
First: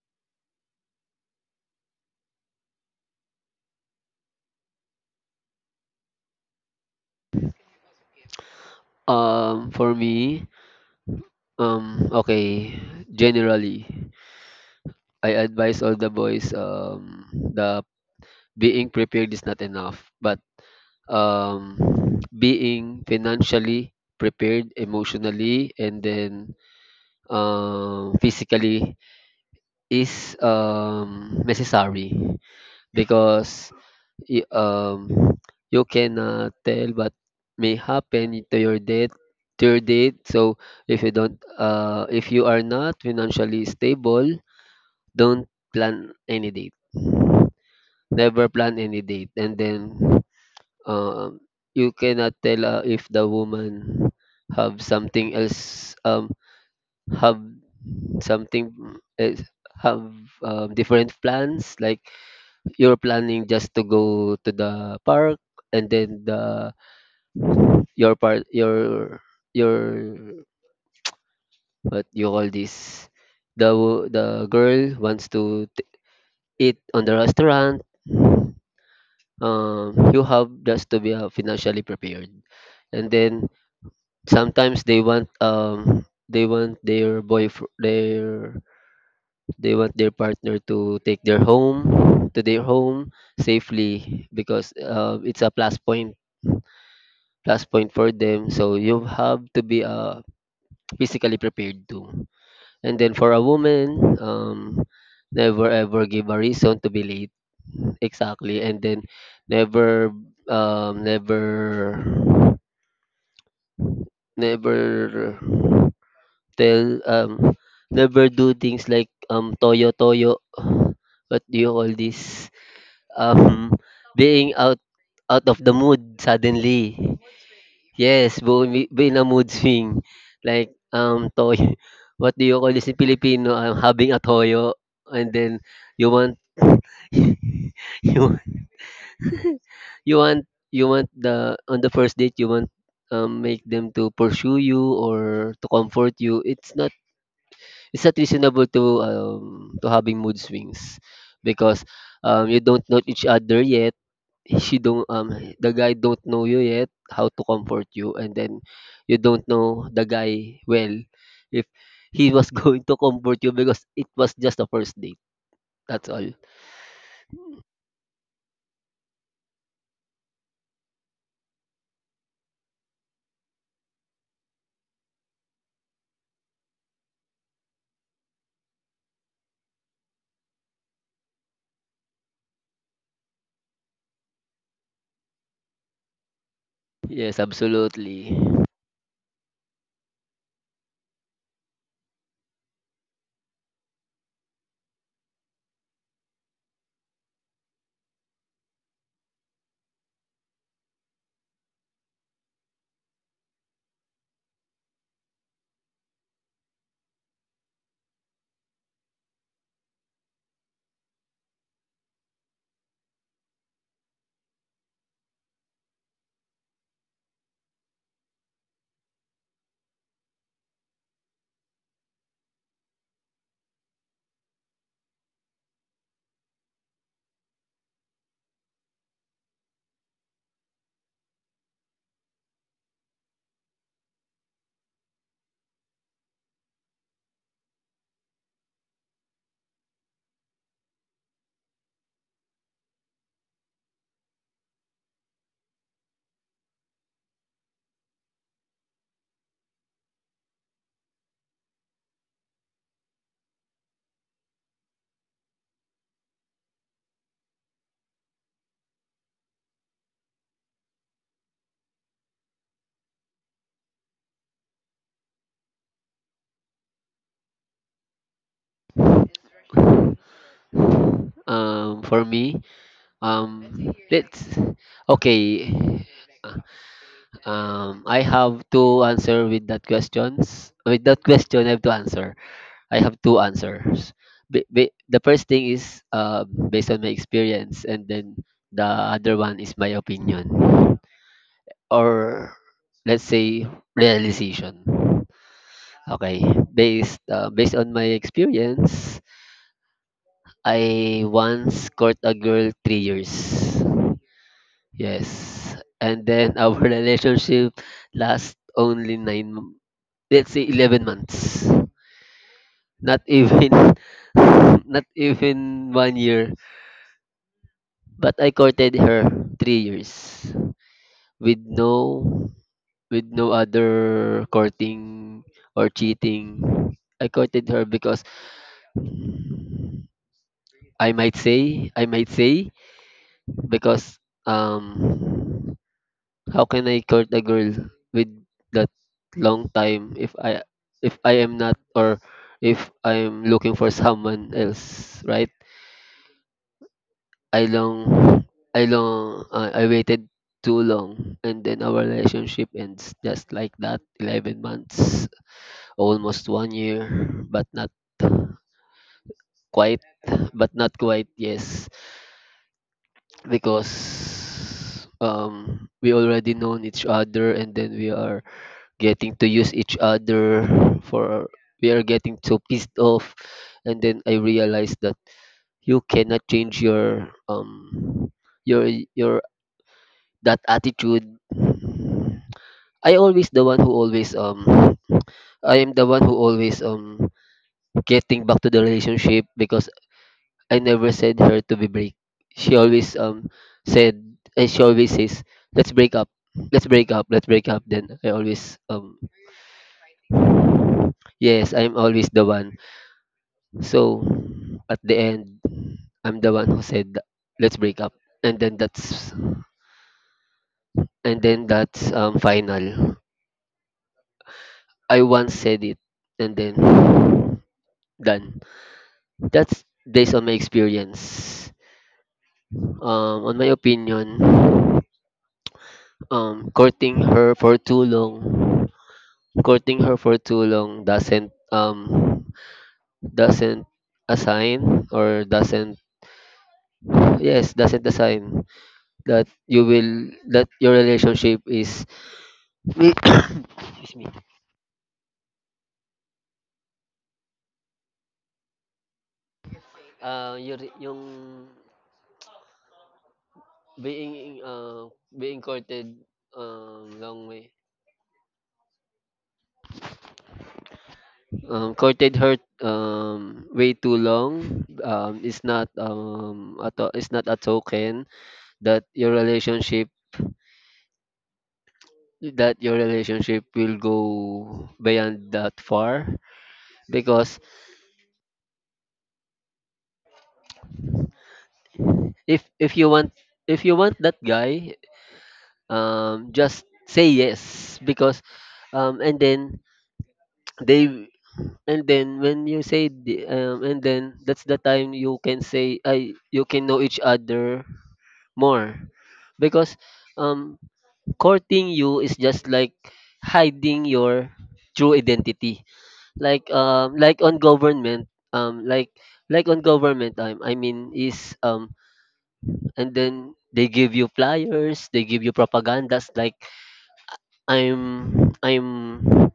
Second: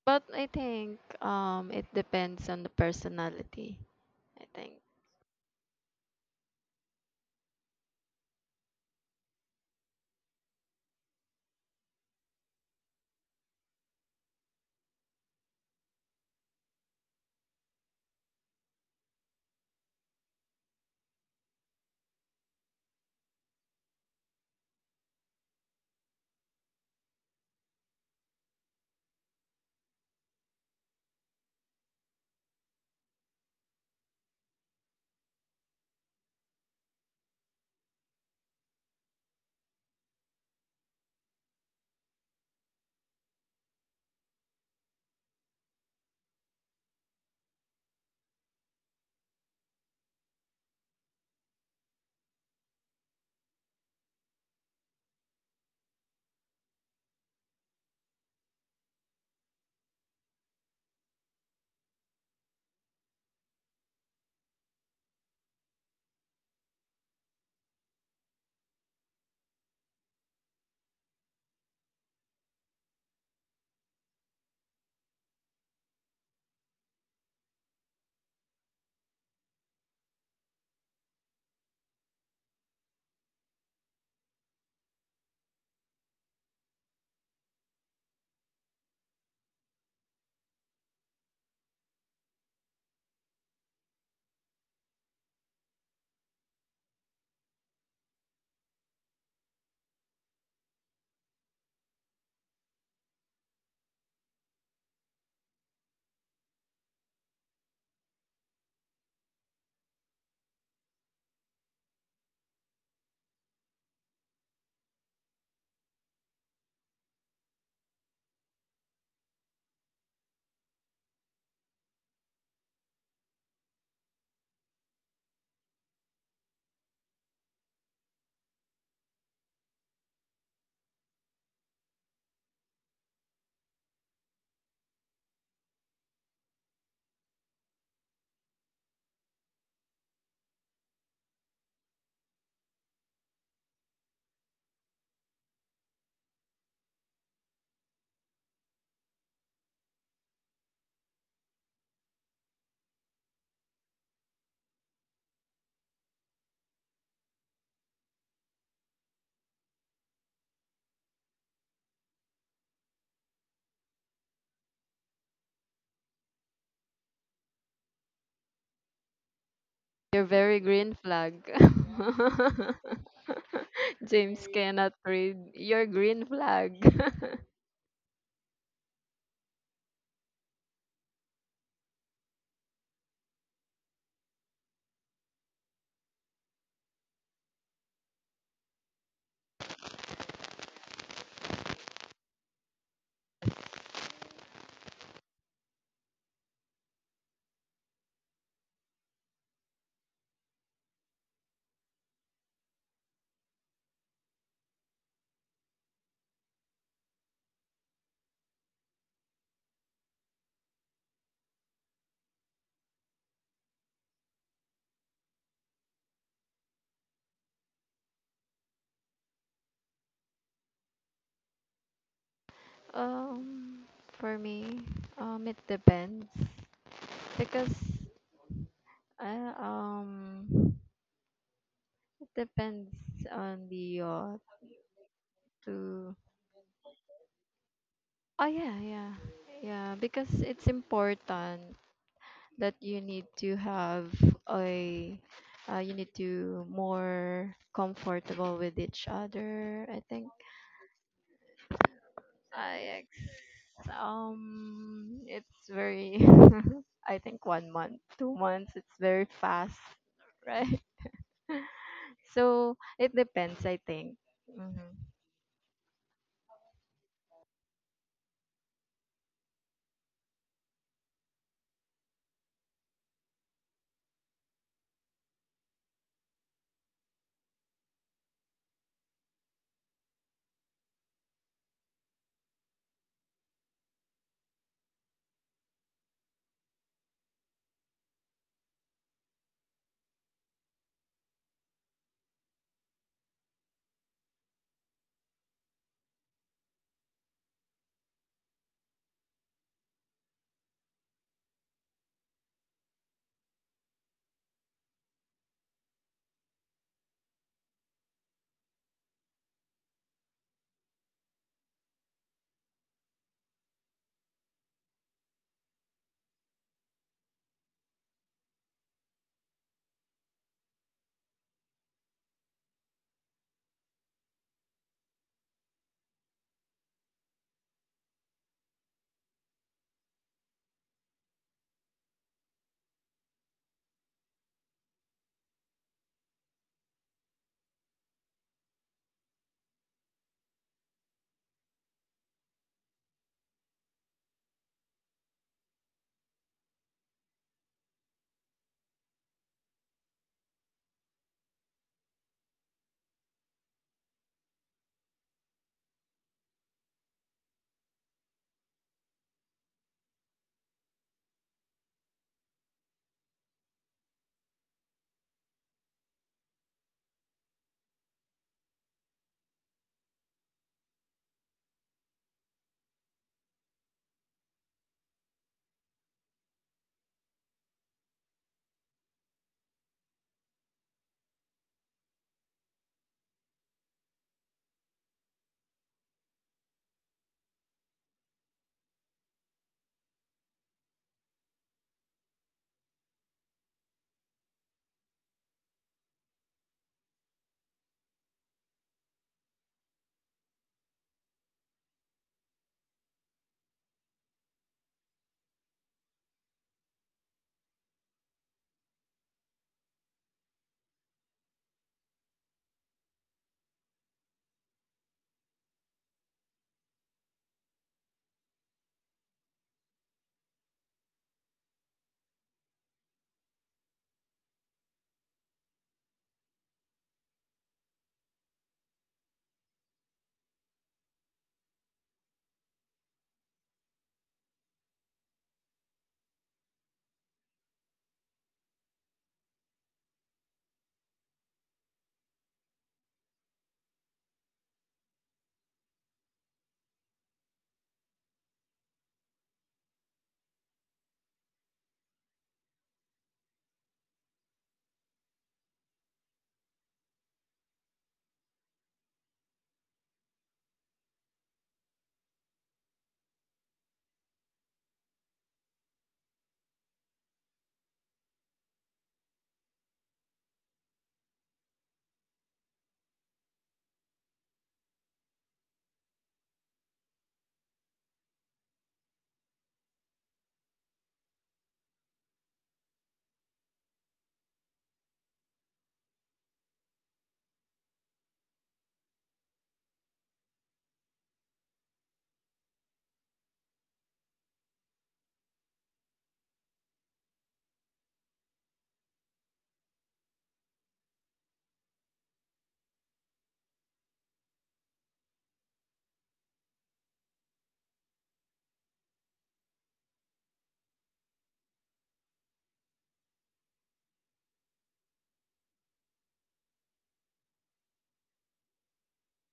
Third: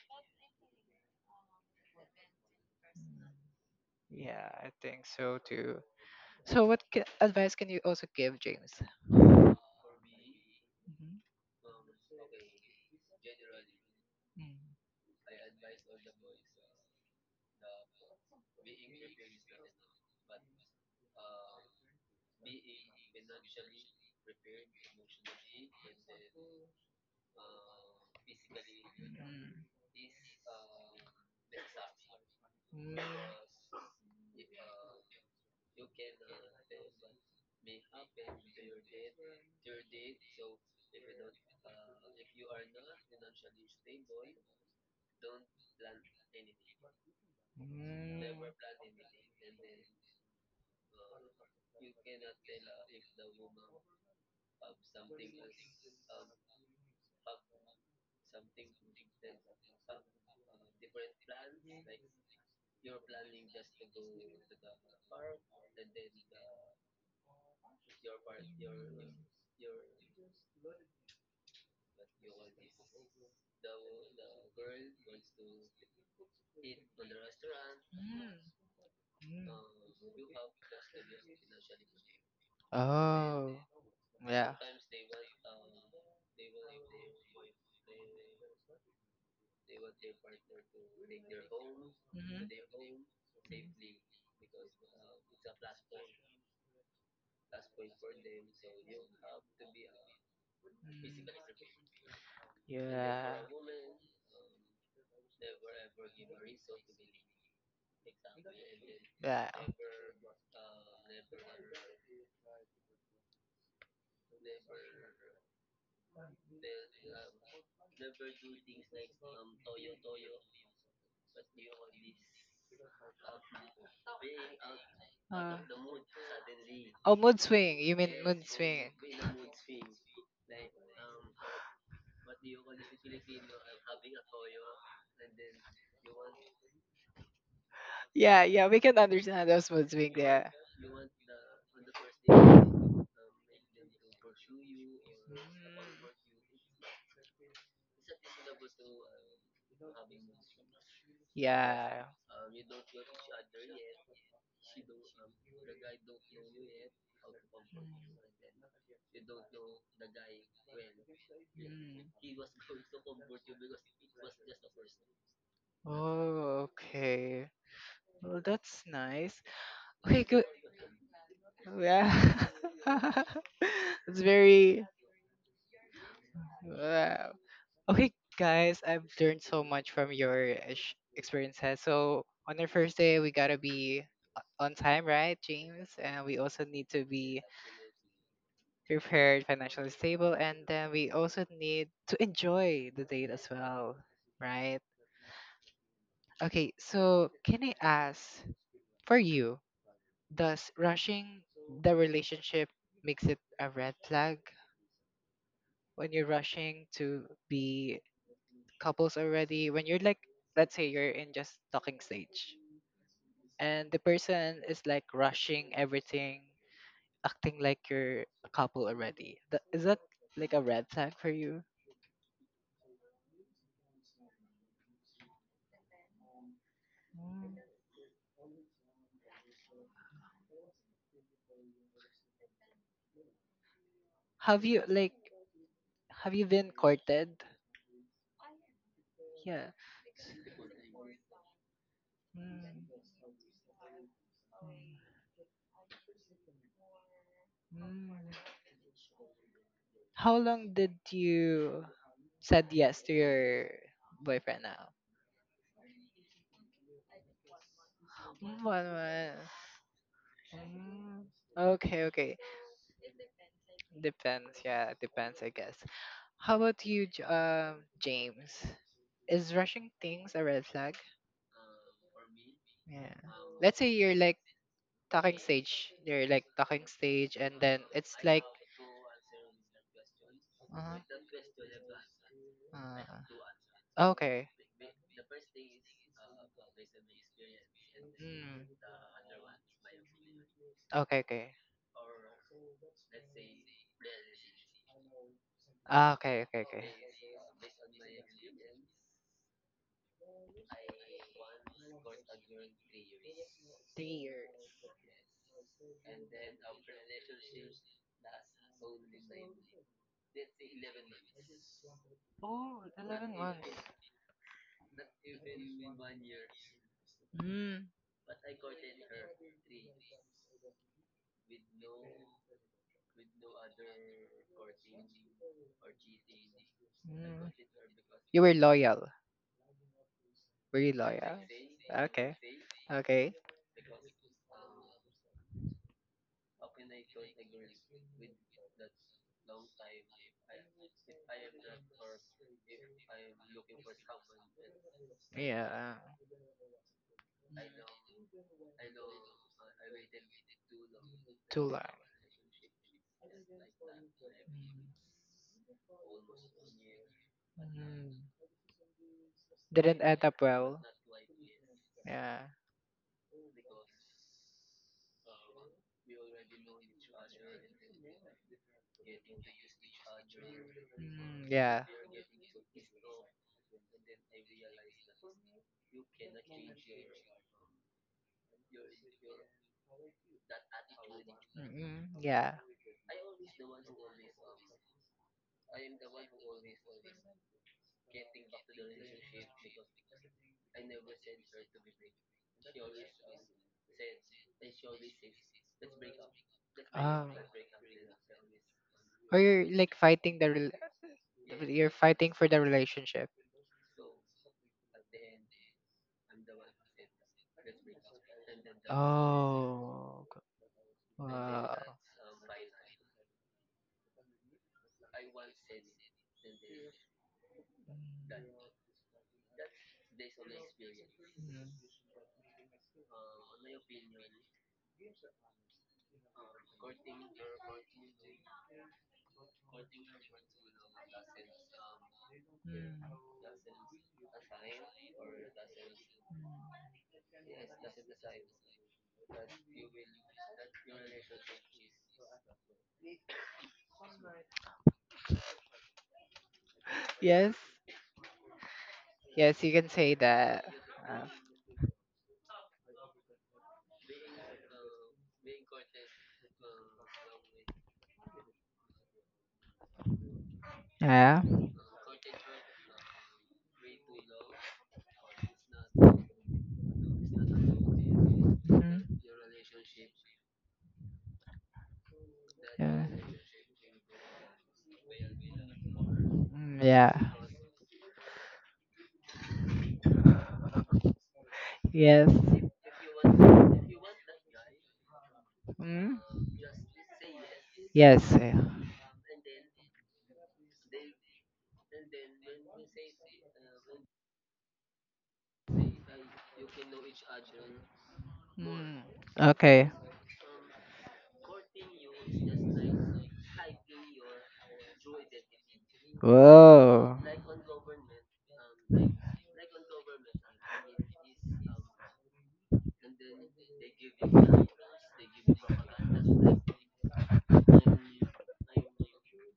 Speaker 1: but I think, it depends on the personality, I think.
Speaker 2: For me, okay, generally, I advise all the boys the being prepared is not enough, but um being financially prepared, emotionally, and then physically is necessary, because y- um you cannot tell what may happen to your date, so if you don't if you are not financially stable, don't plan any date,
Speaker 3: Mm,
Speaker 2: never plan any date. And then um you cannot tell, if the woman have something else, have something else, have different plans, like you're planning just to go to the park, and then the your part your what you call this, the girl wants to eat on the restaurant.
Speaker 3: mm.
Speaker 2: You have just to be, financially prepared, and then
Speaker 3: Oh, yeah.
Speaker 2: sometimes they want, they want their boyfriend their they want their partner to take their home to their
Speaker 3: Mm-hmm.
Speaker 2: home safely because, it's a plus point, for them. So you have to be,
Speaker 3: Mm,
Speaker 2: physically prepared too. And then for
Speaker 3: yeah.
Speaker 2: a woman, never ever give a reason to be late. Exactly. And then
Speaker 3: Yeah.
Speaker 2: never um never never tell, never do things like toyo toyo, what do you call this, um being out, out of the mood suddenly. Yes, bumi being a mood swing, like, toy [LAUGHS] what do you call this in Filipino, having a toyo, and then you want [LAUGHS] you [LAUGHS] you want you want the on the first date, you want, make them to pursue you or to comfort you. It's not, it's not reasonable to having mood swings because, you don't know each other yet, she don't the guy don't know you yet how to comfort you, and then you don't know the guy well if he was [LAUGHS] going to comfort you because it was just a first date. That's all.
Speaker 3: Okay.
Speaker 1: You're very green flag. [LAUGHS] James cannot read your green flag. [LAUGHS]
Speaker 2: Yes, absolutely.
Speaker 1: um for me, it depends, because, uh, um it depends on the to oh, yeah, yeah, yeah, because it's important that you need to have a you need to more comfortable with each other, I think. I it's very [LAUGHS] I think 1 month 2 months it's very fast, right? [LAUGHS] So it depends, I think. Hmm.
Speaker 2: For me, um let's okay uh, I have to answer with that questions, with that question I have to answer I have two answers. Ba- ba- the first thing is, based on my experience, and then the other one is my opinion, or let's say realization. Okay, based on my experience, I once caught a girl 3 years. Yes, and then our [LAUGHS] relationship last only let's say 11 months. Not even, [LAUGHS] not even one year. But I courted her 3 years with no, with no other courting or cheating. I courted her because I might say because how can I court a girl with that long time if I am not, or if I am looking for someone else, right?
Speaker 3: Yeah.
Speaker 2: I long I long I waited too long, and
Speaker 3: Too
Speaker 2: then
Speaker 3: long.
Speaker 2: our relationship ends just like that. 11
Speaker 3: Mm,
Speaker 2: months, almost 1 year, but not
Speaker 3: mm.
Speaker 2: quite, but not quite, yes,
Speaker 3: Yeah.
Speaker 2: because we already known each other, and then we are getting to use each other for,
Speaker 3: Mm, yeah,
Speaker 2: we are
Speaker 3: we.
Speaker 2: getting so pissed off. And then I realized that you cannot change your your your that attitude. I always the one who always I am the one who always getting back to the relationship, because I never said her to be break. She always said, and she always says, let's break up. Let's break
Speaker 3: Oh.
Speaker 2: up. Let's break up. Then I always yes, I'm always the one. So at the end, I'm the one who said let's break up, and then that's,
Speaker 3: Oh, I
Speaker 2: and then
Speaker 3: wow.
Speaker 2: that's um final. I once said it, and then done. That's based on my experience. On my opinion, courting her for too long, courting her for too long doesn't assign, or doesn't, yes, doesn't assign that you will, that your relationship is, [COUGHS] excuse me, your yung being being courted long way. Courted her way too long is not is not a token that your relationship, that your relationship will go beyond that far,
Speaker 3: Mm, yeah.
Speaker 2: because
Speaker 3: Yes.
Speaker 2: if you want, if you want that guy, just say yes,
Speaker 3: Yes,
Speaker 2: because
Speaker 3: yeah.
Speaker 2: and then they, and then when you say the, and then that's the time you can say I, you can know each other more,
Speaker 3: Okay.
Speaker 2: because um courting you is just like hiding your true identity.
Speaker 3: Whoa.
Speaker 2: Like on government, um like like on government time, I mean is and then they give you flyers, they give you propagandas like I'm I'm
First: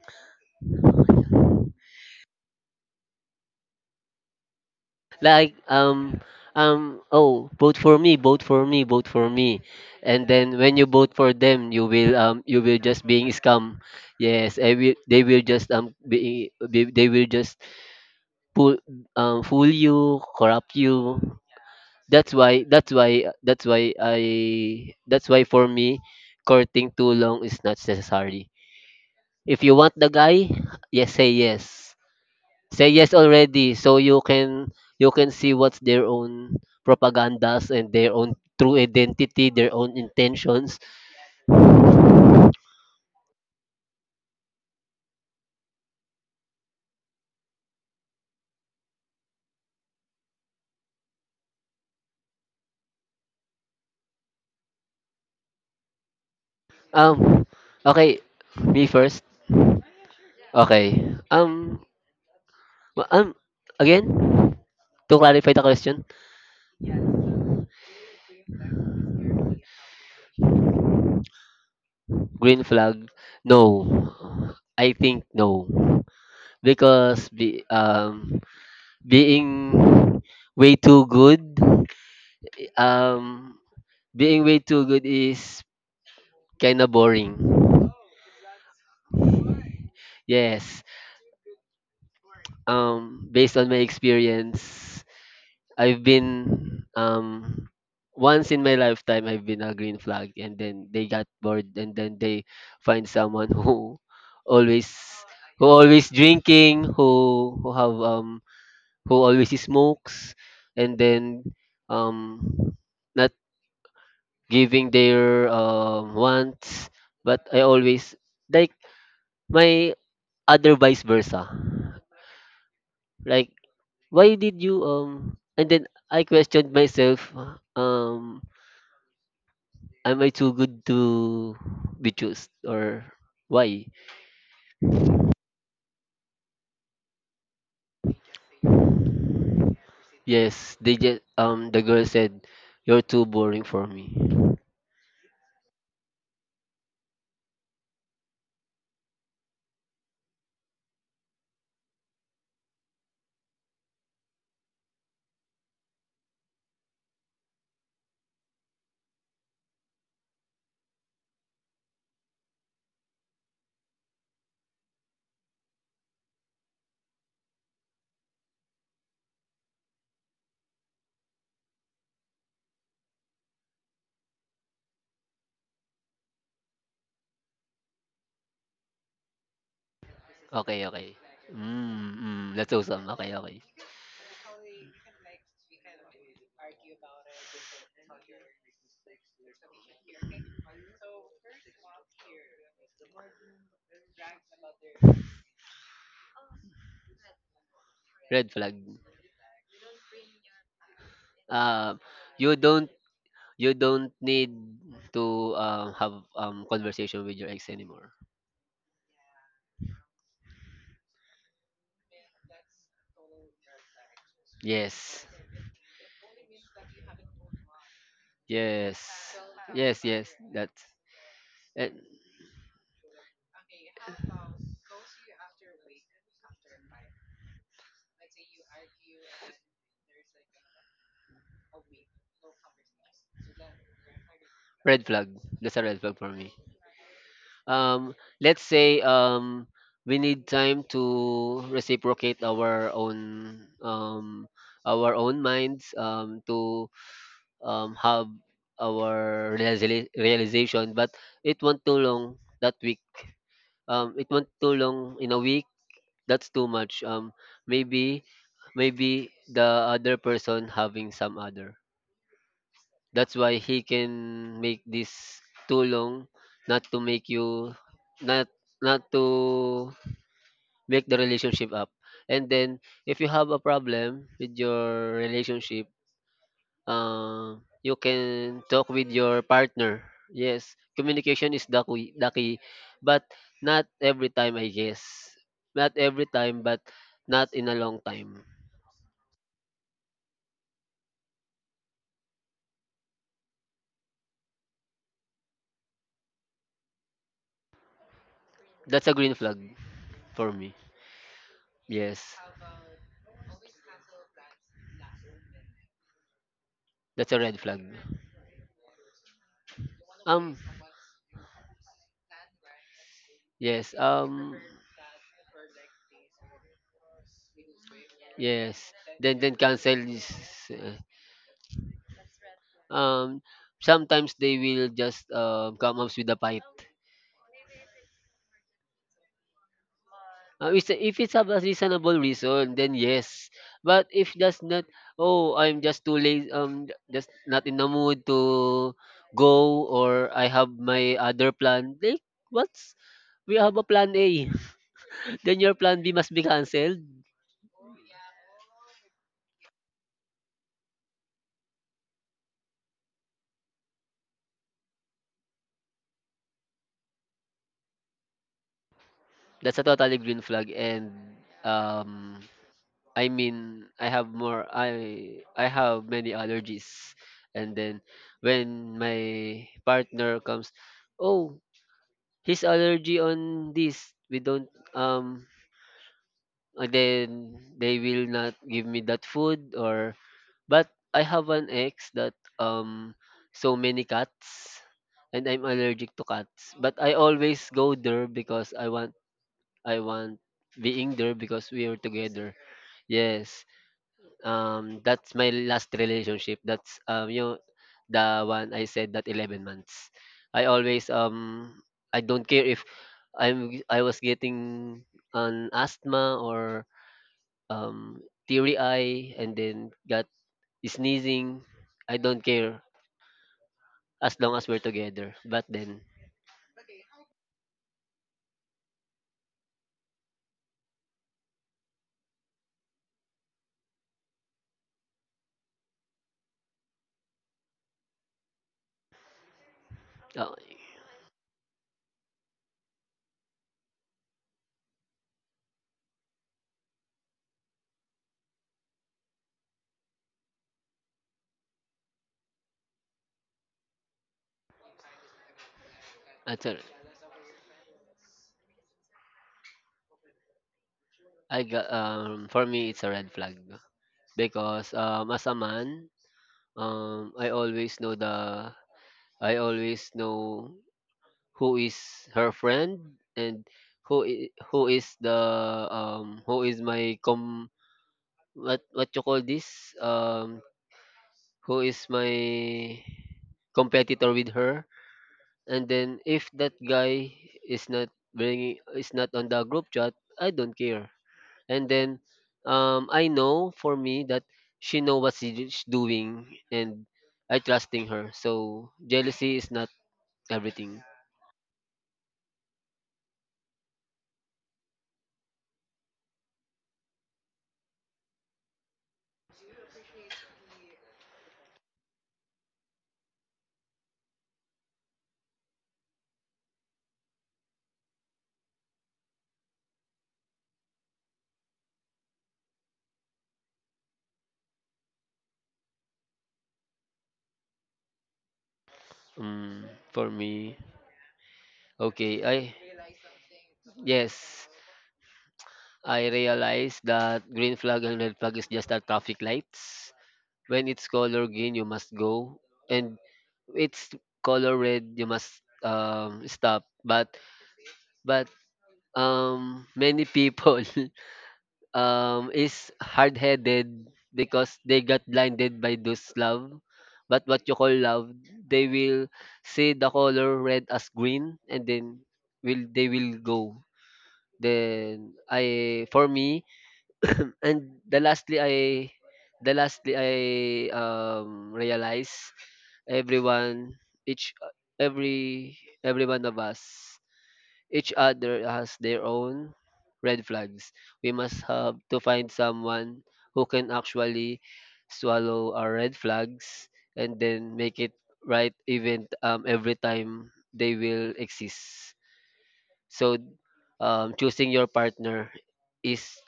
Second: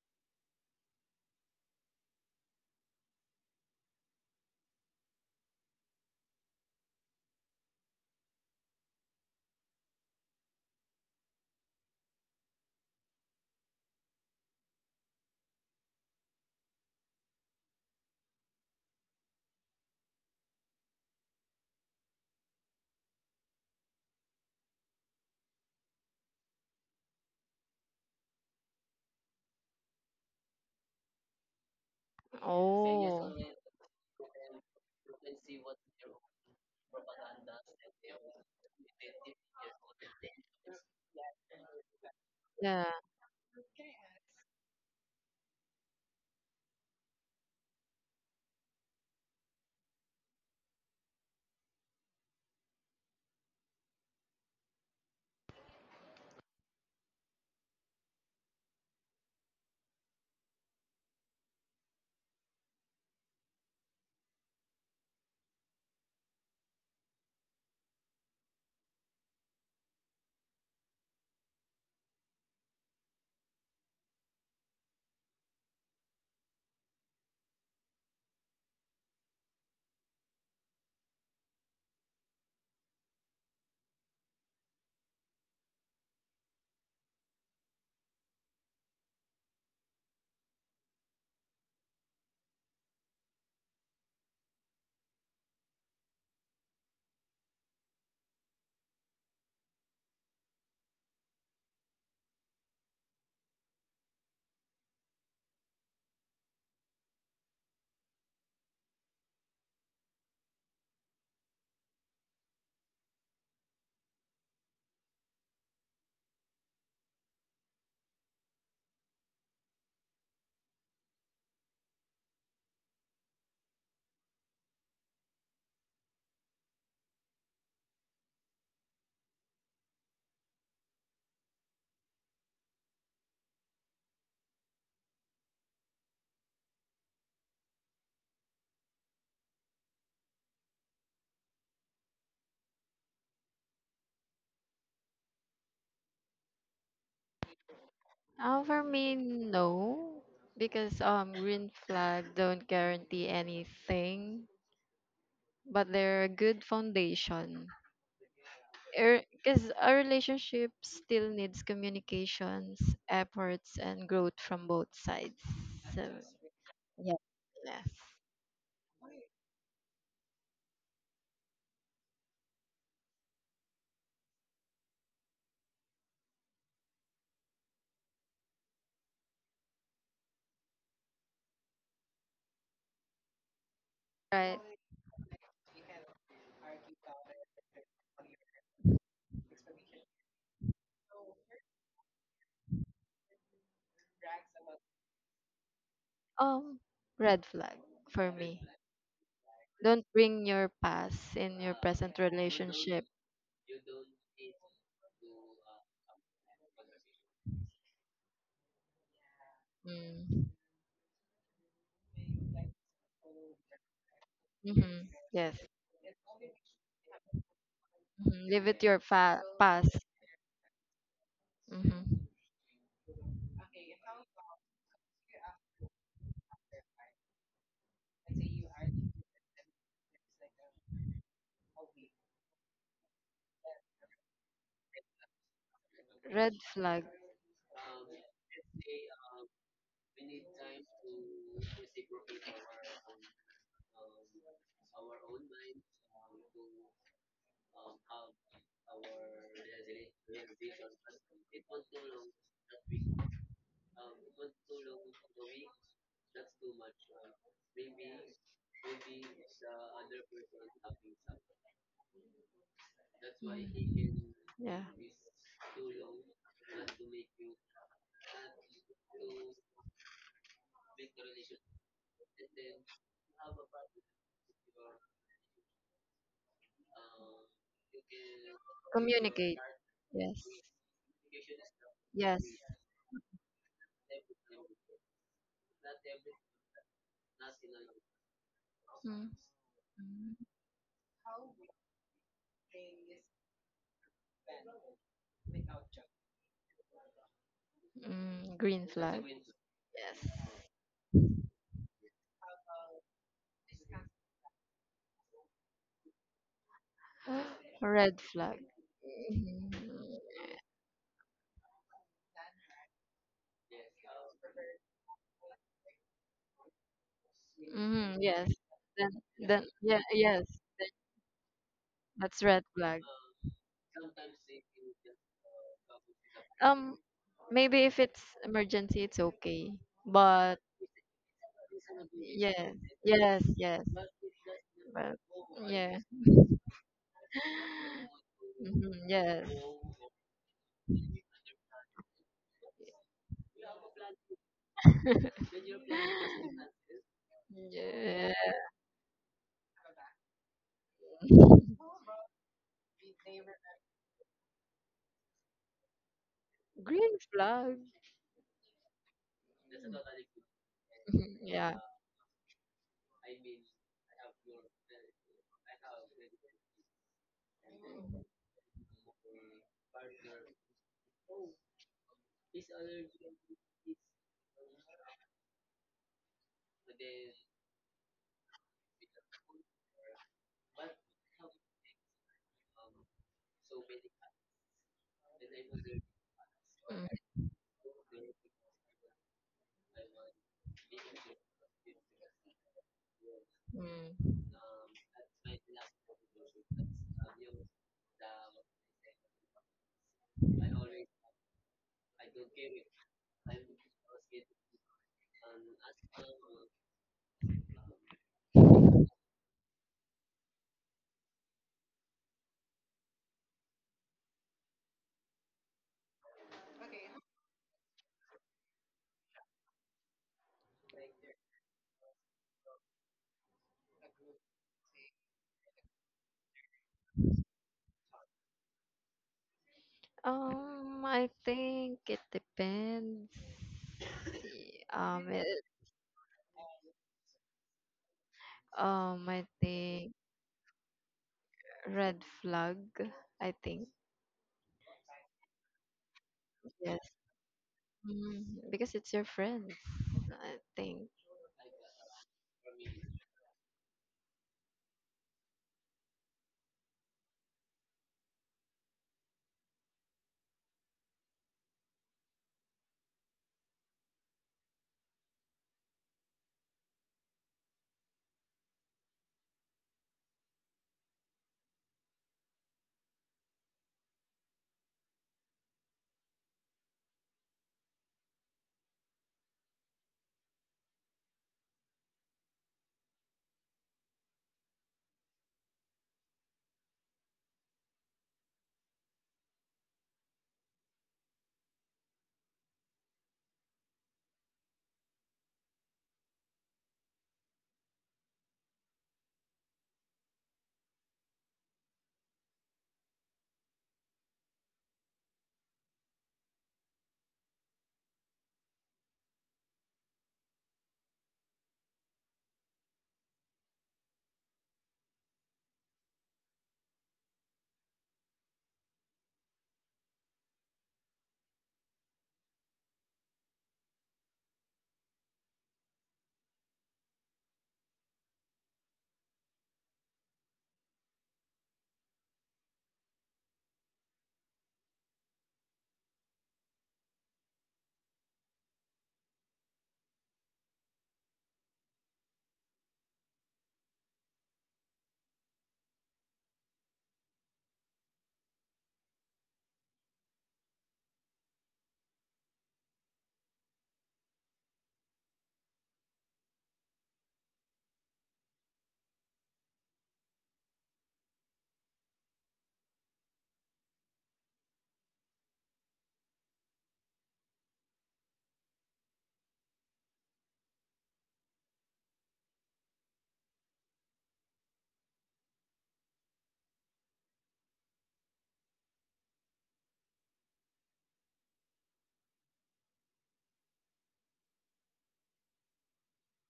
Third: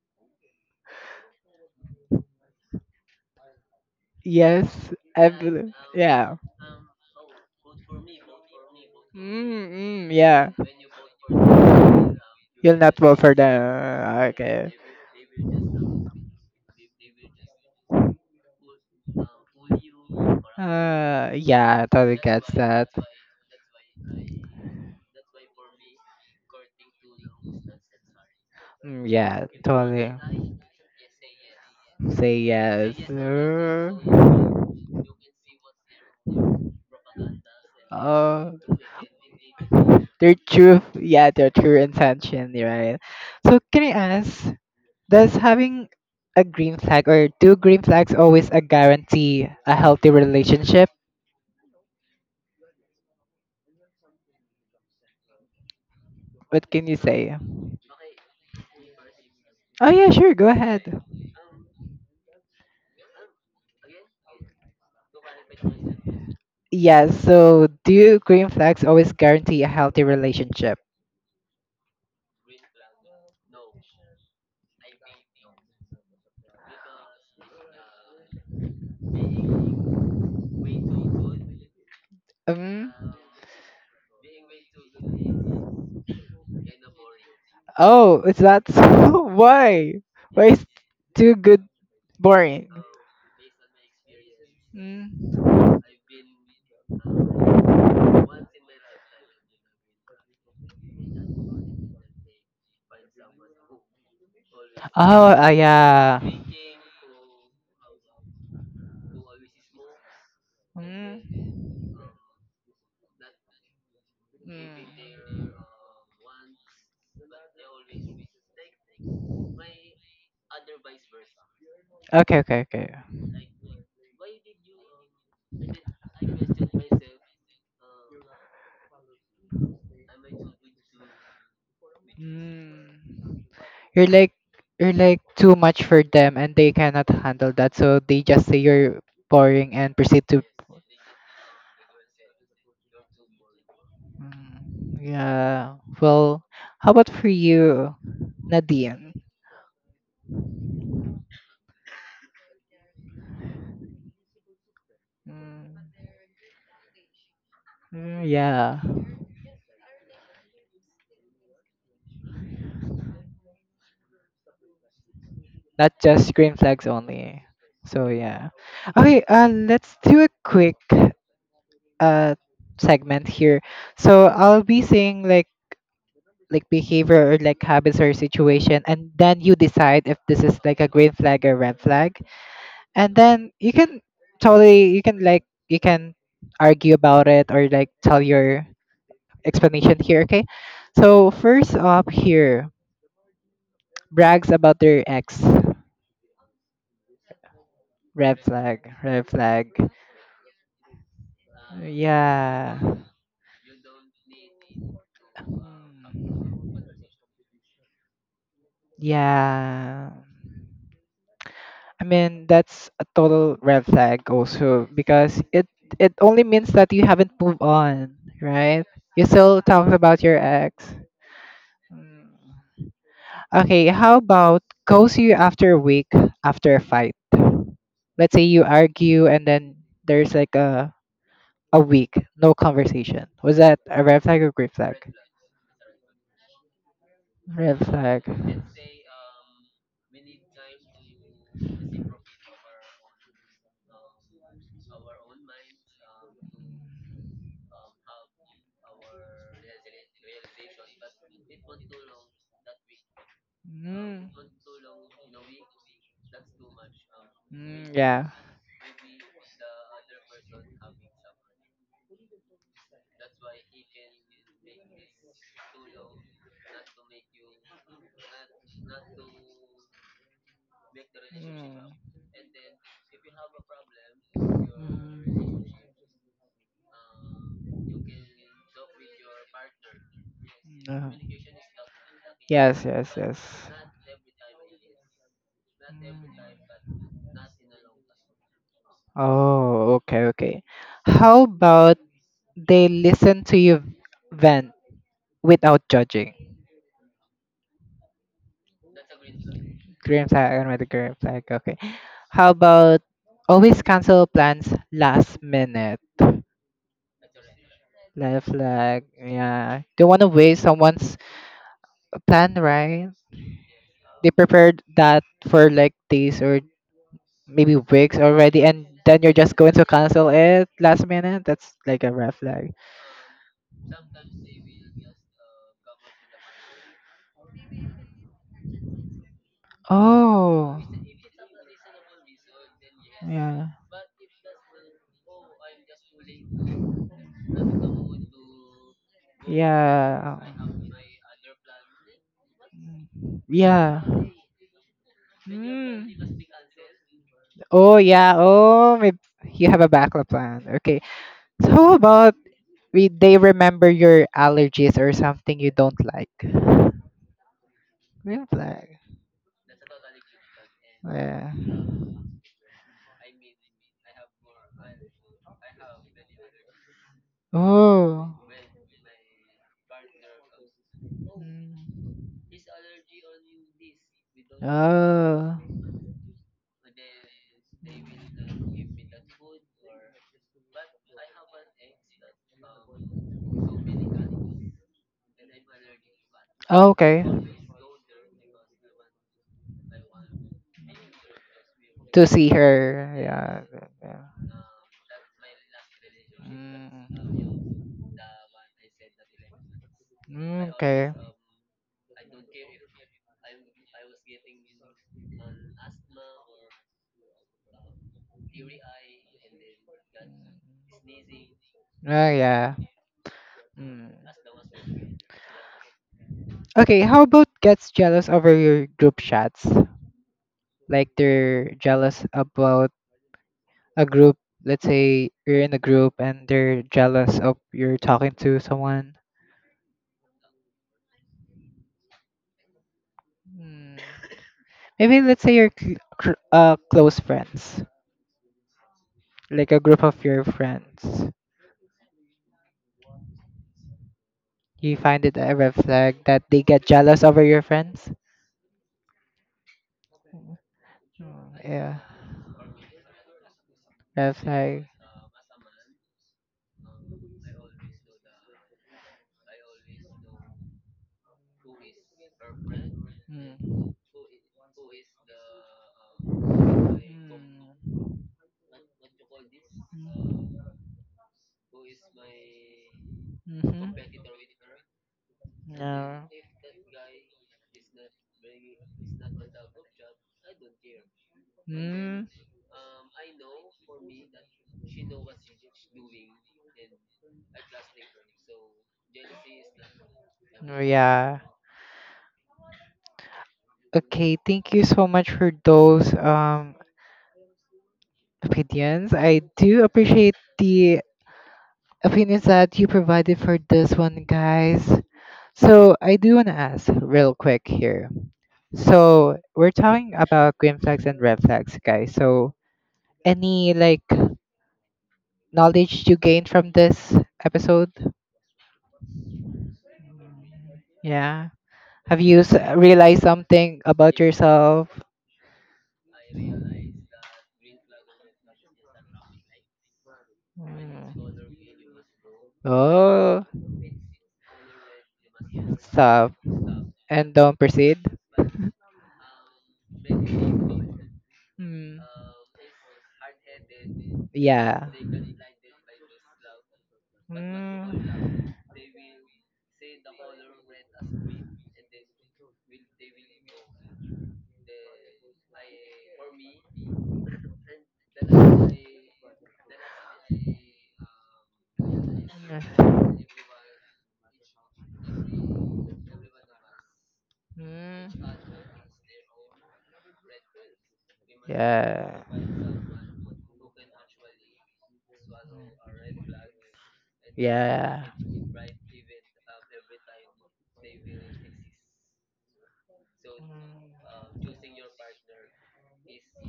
Speaker 3: Yes.
Speaker 2: like
Speaker 3: Every, yeah.
Speaker 2: oh, vote for me, vote for me, vote for me.
Speaker 3: Mm, mm,
Speaker 2: And
Speaker 3: yeah.
Speaker 2: then when you vote for them, you
Speaker 3: You'll
Speaker 2: will
Speaker 3: not
Speaker 2: just
Speaker 3: vote
Speaker 2: being
Speaker 3: for them.
Speaker 2: scam. Yes,
Speaker 3: Okay.
Speaker 2: I will, they will just be they will just pull, fool you, corrupt you.
Speaker 3: Yeah, totally
Speaker 2: that's
Speaker 3: gets
Speaker 2: why
Speaker 3: that.
Speaker 2: that's why that's why i that's why for me, courting too long is not necessary.
Speaker 3: Mm, yeah,
Speaker 2: If you want the
Speaker 3: totally.
Speaker 2: guy, yes, say yes.
Speaker 3: Say
Speaker 2: Say
Speaker 3: yes.
Speaker 2: yes
Speaker 1: Oh,
Speaker 2: already, so you can, you can see what's their own propagandas, and their own
Speaker 3: Oh,
Speaker 2: true identity, their own
Speaker 3: their
Speaker 2: intentions.
Speaker 3: true, yeah, their true intention,
Speaker 1: yeah.
Speaker 3: right? So can I ask, does having a green flag or two green flags always a guarantee a healthy relationship? What can you say?
Speaker 2: um okay, me first.
Speaker 3: Oh yeah, sure, go
Speaker 2: Okay,
Speaker 3: ahead.
Speaker 2: um w- um again, to clarify the question.
Speaker 3: Yeah, so do green flags always guarantee a healthy relationship?
Speaker 2: Green flag, no, I think no, because being way too good,
Speaker 3: Um,
Speaker 2: um being way too good is kind of boring.
Speaker 3: Oh, is that so? [LAUGHS] Why? Why is
Speaker 2: Yes.
Speaker 3: too good boring?
Speaker 2: Based on my experience,
Speaker 3: Mm.
Speaker 2: I've been once in my lifetime I've been a green flag, and then they got bored, and then they find someone [LAUGHS] who always,
Speaker 3: Oh,
Speaker 2: who always
Speaker 3: yeah.
Speaker 2: drinking, who have who always smokes, and then
Speaker 3: Mm.
Speaker 2: um not giving
Speaker 3: Mm.
Speaker 2: their wants, but I always like my other vice versa.
Speaker 3: Okay, okay, okay.
Speaker 2: Like, why did you and then I questioned myself, um am I too good to be chosen,
Speaker 3: Mm.
Speaker 2: or why?
Speaker 3: You're like, you're like too much for them and they cannot handle that, so they just say you're boring and proceed to.
Speaker 2: Yes, they just the girl said, you're too boring for me.
Speaker 3: Mm, yeah. Well, how about for you,
Speaker 1: For
Speaker 3: Nadine?
Speaker 1: me, no, because green flag don't guarantee anything,
Speaker 3: Mm,
Speaker 1: but they're a good foundation.
Speaker 3: mm, yeah.
Speaker 1: Because a relationship still needs communications, efforts, and growth from both sides.
Speaker 3: Not
Speaker 1: So,
Speaker 3: just green flags
Speaker 1: yeah.
Speaker 3: only.
Speaker 1: Yes.
Speaker 3: So yeah. Okay, let's do a quick uh segment here. So I'll be saying like behavior or like habits or situation, and then you decide if this is like
Speaker 2: Okay,
Speaker 3: a
Speaker 2: okay.
Speaker 3: green flag or red
Speaker 2: Mm,
Speaker 3: flag.
Speaker 2: mm, that's awesome.
Speaker 3: And
Speaker 2: Okay,
Speaker 3: then
Speaker 2: okay.
Speaker 3: you can
Speaker 1: Right.
Speaker 3: totally, you can like, you can argue about it or like tell your explanation here, okay? So first up here, brags about their ex.
Speaker 1: Um, Red flag for
Speaker 3: Red
Speaker 2: Red
Speaker 1: me.
Speaker 2: flag.
Speaker 3: flag, red flag,
Speaker 1: Don't bring your past in your
Speaker 2: um
Speaker 1: present
Speaker 2: you
Speaker 3: yeah.
Speaker 2: don't,
Speaker 1: relationship.
Speaker 2: you don't need to
Speaker 3: Mm,
Speaker 2: have conversation with your ex anymore.
Speaker 3: yeah.
Speaker 1: Mm.
Speaker 3: I mean, that's a total red flag also
Speaker 1: Mm-hmm.
Speaker 2: Yes.
Speaker 3: because
Speaker 1: Yes.
Speaker 3: it only means that you haven't moved on,
Speaker 1: Mm-hmm. Leave it
Speaker 3: right?
Speaker 1: your
Speaker 2: Yes.
Speaker 3: You still talk
Speaker 1: past.
Speaker 2: Yes,
Speaker 3: about
Speaker 2: yes.
Speaker 3: your
Speaker 2: That,
Speaker 3: ex.
Speaker 2: eh,
Speaker 1: Mm-hmm.
Speaker 3: Mm. Okay, how about ghost you after a week, after a fight? Let's say you argue and then there's like a week, no conversation. Was that a red flag or green flag?
Speaker 2: red flag. That's a red flag for
Speaker 1: Red
Speaker 2: me.
Speaker 1: flag.
Speaker 3: Red
Speaker 2: Um,
Speaker 3: flag.
Speaker 2: let's say we need time to reciprocate our own minds to have our realization, but it won't too long that week.
Speaker 3: Mm.
Speaker 2: It won't too long in a week, that's too much.
Speaker 3: Mm,
Speaker 2: Maybe,
Speaker 3: yeah.
Speaker 2: maybe the other person having some other. That's why he can
Speaker 1: Yeah.
Speaker 2: make this too long, not to make you, not, not to make the relationship
Speaker 3: Mm.
Speaker 2: up. And then if you have a problem with your
Speaker 3: Mm.
Speaker 2: relationship, you can talk with your
Speaker 1: Communicate.
Speaker 2: partner.
Speaker 1: Yes.
Speaker 2: Yes,
Speaker 3: Uh,
Speaker 2: communication is the
Speaker 1: Yes.
Speaker 2: key,
Speaker 3: yes, yes,
Speaker 2: but
Speaker 3: yes.
Speaker 2: not every time, I guess. Not every time, but not in a long time.
Speaker 1: Mm.
Speaker 3: Oh, okay, okay. How about they listen to you vent without judging?
Speaker 1: Mm. Green
Speaker 2: That's a
Speaker 1: flag.
Speaker 2: green flag
Speaker 1: Yes.
Speaker 3: Green
Speaker 2: for
Speaker 3: flag, I'm
Speaker 2: me.
Speaker 3: with the green flag.
Speaker 2: Yes,
Speaker 3: How about always cancel plans last minute?
Speaker 2: that's a red
Speaker 1: [GASPS]
Speaker 2: flag.
Speaker 1: Red
Speaker 3: Red
Speaker 1: flag.
Speaker 3: flag.
Speaker 1: Mhm.
Speaker 3: Yeah. Don't want to
Speaker 2: Um,
Speaker 3: waste someone's plan, right?
Speaker 2: yes.
Speaker 3: They prepared that for like days or maybe
Speaker 1: Mm,
Speaker 3: weeks
Speaker 1: yes.
Speaker 3: already,
Speaker 2: Yes.
Speaker 3: and
Speaker 1: Then,
Speaker 3: then you're
Speaker 2: Then
Speaker 3: just
Speaker 1: then,
Speaker 3: going to
Speaker 2: cancel
Speaker 1: yeah,
Speaker 2: is.
Speaker 3: cancel
Speaker 1: yes.
Speaker 3: it
Speaker 1: Then
Speaker 2: Uh,
Speaker 3: last minute? That's like a red
Speaker 1: that's red
Speaker 3: flag.
Speaker 1: flag.
Speaker 2: um, sometimes they will just come up with a fight.
Speaker 1: Um, Maybe if it's emergency, it's okay. But
Speaker 3: Oh.
Speaker 2: If it's a reasonable
Speaker 1: yes,
Speaker 2: reason, then
Speaker 1: yes,
Speaker 2: yes.
Speaker 3: Yeah.
Speaker 1: yes.
Speaker 2: But if that's not,
Speaker 1: But
Speaker 2: oh, I'm
Speaker 1: yeah.
Speaker 2: just too
Speaker 1: [LAUGHS]
Speaker 2: lazy, just not in the mood
Speaker 1: Mhm,
Speaker 2: to
Speaker 1: yes.
Speaker 2: go, or
Speaker 3: Yeah.
Speaker 2: I have my other plan. Like, what's, we have a
Speaker 3: Yeah.
Speaker 2: plan A? [LAUGHS]
Speaker 1: [LAUGHS]
Speaker 2: Then your plan B must be cancelled.
Speaker 3: Oh
Speaker 1: Yeah.
Speaker 3: yeah. Oh, may, you have a backup plan. Okay. So how about we they remember your allergies or something you don't like?
Speaker 1: Green flag.
Speaker 3: Green flag.
Speaker 2: That's a totally green flag. And
Speaker 1: [LAUGHS]
Speaker 3: Yeah.
Speaker 1: Yeah.
Speaker 2: I mean, I have more. I have many allergies. And then
Speaker 3: Oh.
Speaker 2: when my partner comes, oh,
Speaker 3: Mm.
Speaker 2: his allergy on this, we don't, um
Speaker 3: Oh.
Speaker 2: and then they will not give me that food. Or but I have an ex that so many cats, and I'm allergic to cats,
Speaker 3: Oh,
Speaker 2: but I
Speaker 3: okay.
Speaker 2: always go there because I want, I want being there, because we are
Speaker 3: To see
Speaker 2: together.
Speaker 3: her. Yeah,
Speaker 2: Yes,
Speaker 3: yeah.
Speaker 1: Mhm.
Speaker 2: that's my last relationship, that's you
Speaker 3: Mm.
Speaker 2: know, the one I said, that 11 months. I
Speaker 3: Mm,
Speaker 2: always
Speaker 3: okay.
Speaker 2: I don't care if I was getting an asthma, or teary eye, and then got sneezing. I
Speaker 3: Oh
Speaker 2: don't
Speaker 3: yeah.
Speaker 2: care
Speaker 3: Mm.
Speaker 2: as long as we're together. But then,
Speaker 3: Okay, how about gets jealous over your group chats? Like they're jealous about a group, let's say you're in a group and they're jealous of you're talking to someone.
Speaker 2: uh,
Speaker 1: I think it depends.
Speaker 3: Mm,
Speaker 1: Y-
Speaker 3: maybe
Speaker 1: Um,
Speaker 3: let's say
Speaker 1: it-
Speaker 3: you're close friends,
Speaker 1: I
Speaker 3: like a group
Speaker 1: think
Speaker 3: of your friends.
Speaker 1: red flag. I think
Speaker 3: You find it a red flag that they
Speaker 2: that's a,
Speaker 3: get
Speaker 1: yes,
Speaker 3: jealous over your friends?
Speaker 1: mm, because it's your friends. I
Speaker 3: Mm,
Speaker 1: think
Speaker 3: mm,
Speaker 2: I got,
Speaker 3: yeah,
Speaker 2: for me it's a red flag,
Speaker 3: red flag.
Speaker 2: because as a man, um I always know the I always know who is her friend, and
Speaker 3: Mm.
Speaker 2: who is the who is my com,
Speaker 3: Mm.
Speaker 2: what you call this, um who is my
Speaker 3: Mm-hmm.
Speaker 2: competitor with her. And then
Speaker 3: Yeah.
Speaker 2: if that guy is not bringing, is not on the group chat, I don't care. And then
Speaker 3: Mm.
Speaker 2: I know, for me, that she know what she's doing, and I trusting her, so jealousy is not everything.
Speaker 3: Yeah. Okay, thank you so much for those opinions. I do appreciate the opinions that you provided for this one, guys. So I do wanna ask real quick here. So we're talking about green flags and red flags, guys. So any like knowledge you gained from this episode?
Speaker 2: Mm, for me,
Speaker 3: Yeah. Have you
Speaker 2: okay, I,
Speaker 3: realized something about
Speaker 2: yes,
Speaker 3: yourself?
Speaker 2: I realize that green flag and red flag is just a traffic lights. When it's
Speaker 3: Mm.
Speaker 2: color green, you must go, and
Speaker 3: Oh,
Speaker 2: it's color red, you must
Speaker 3: stop
Speaker 2: stop. But
Speaker 3: and don't proceed.
Speaker 2: but many people [LAUGHS] is hard-headed because
Speaker 3: Yeah.
Speaker 2: they got blinded by those love. But what you call
Speaker 3: Mm.
Speaker 2: love, they will see the color red as green, and then will, they will go. Then I, for me, [COUGHS] [CLEARS THROAT] and the lastly I the lastly I realize everyone, each every every one of us, each other, has their own red flags. We must have to
Speaker 3: Yeah.
Speaker 2: find someone who can actually swallow our red flags, and then make it right, even every time they will exist. So choosing your partner is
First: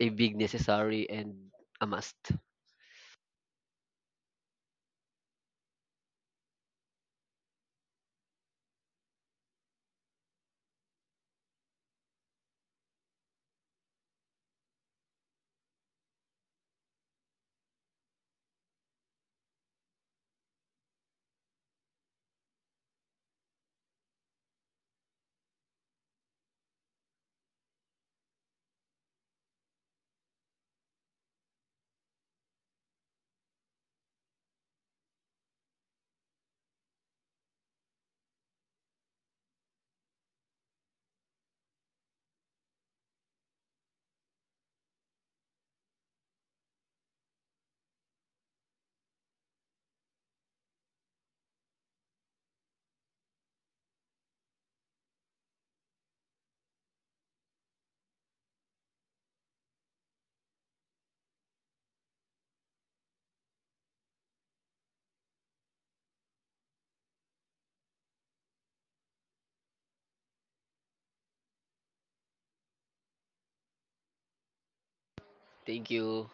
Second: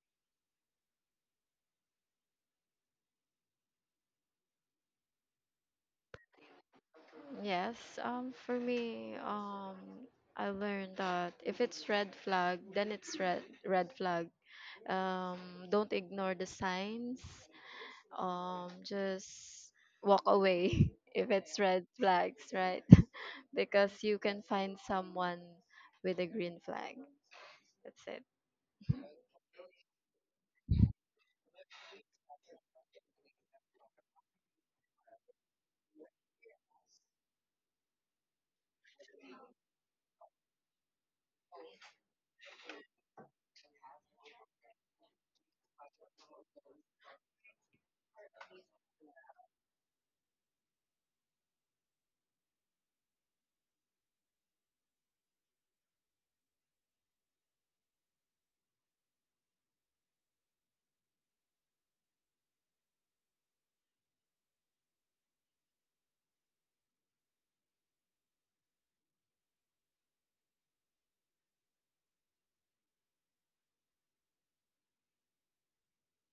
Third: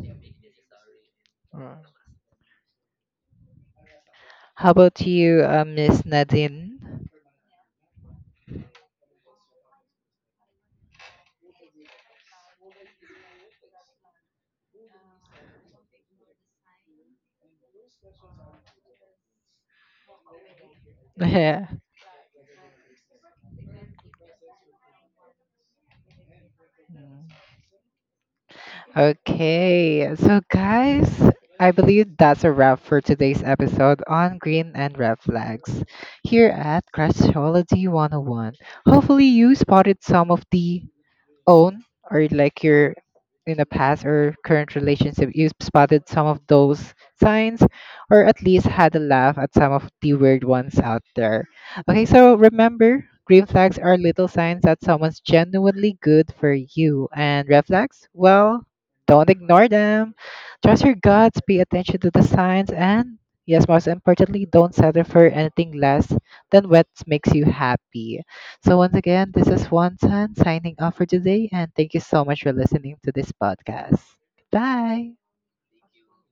Speaker 2: a big necessary and a must.
Speaker 3: How about you, Miss Nadine? [LAUGHS]
Speaker 1: yes. For me, I learned that if it's red flag, then it's red red flag. um don't ignore the signs, just walk away. [LAUGHS] If it's
Speaker 3: Yeah.
Speaker 1: red flags, right? [LAUGHS] Because you can find someone with a green flag. That's it.
Speaker 3: Okay, so guys, I believe that's a wrap for today's episode on green and red flags here at Crashology 101. Hopefully, you spotted some of the own or like your in a past or current relationship, you spotted some of those signs, or at least had a laugh at some of the weird ones out there. Okay, so remember, green flags are little signs that someone's genuinely good for you. And red flags, well, don't ignore them. Trust your guts, pay attention to the signs, and yes, most importantly, don't settle for anything less than what makes you happy. So, once again, this is Wan Tan signing off for today, and thank you so much for listening to this podcast. Bye.
Speaker 2: Thank you.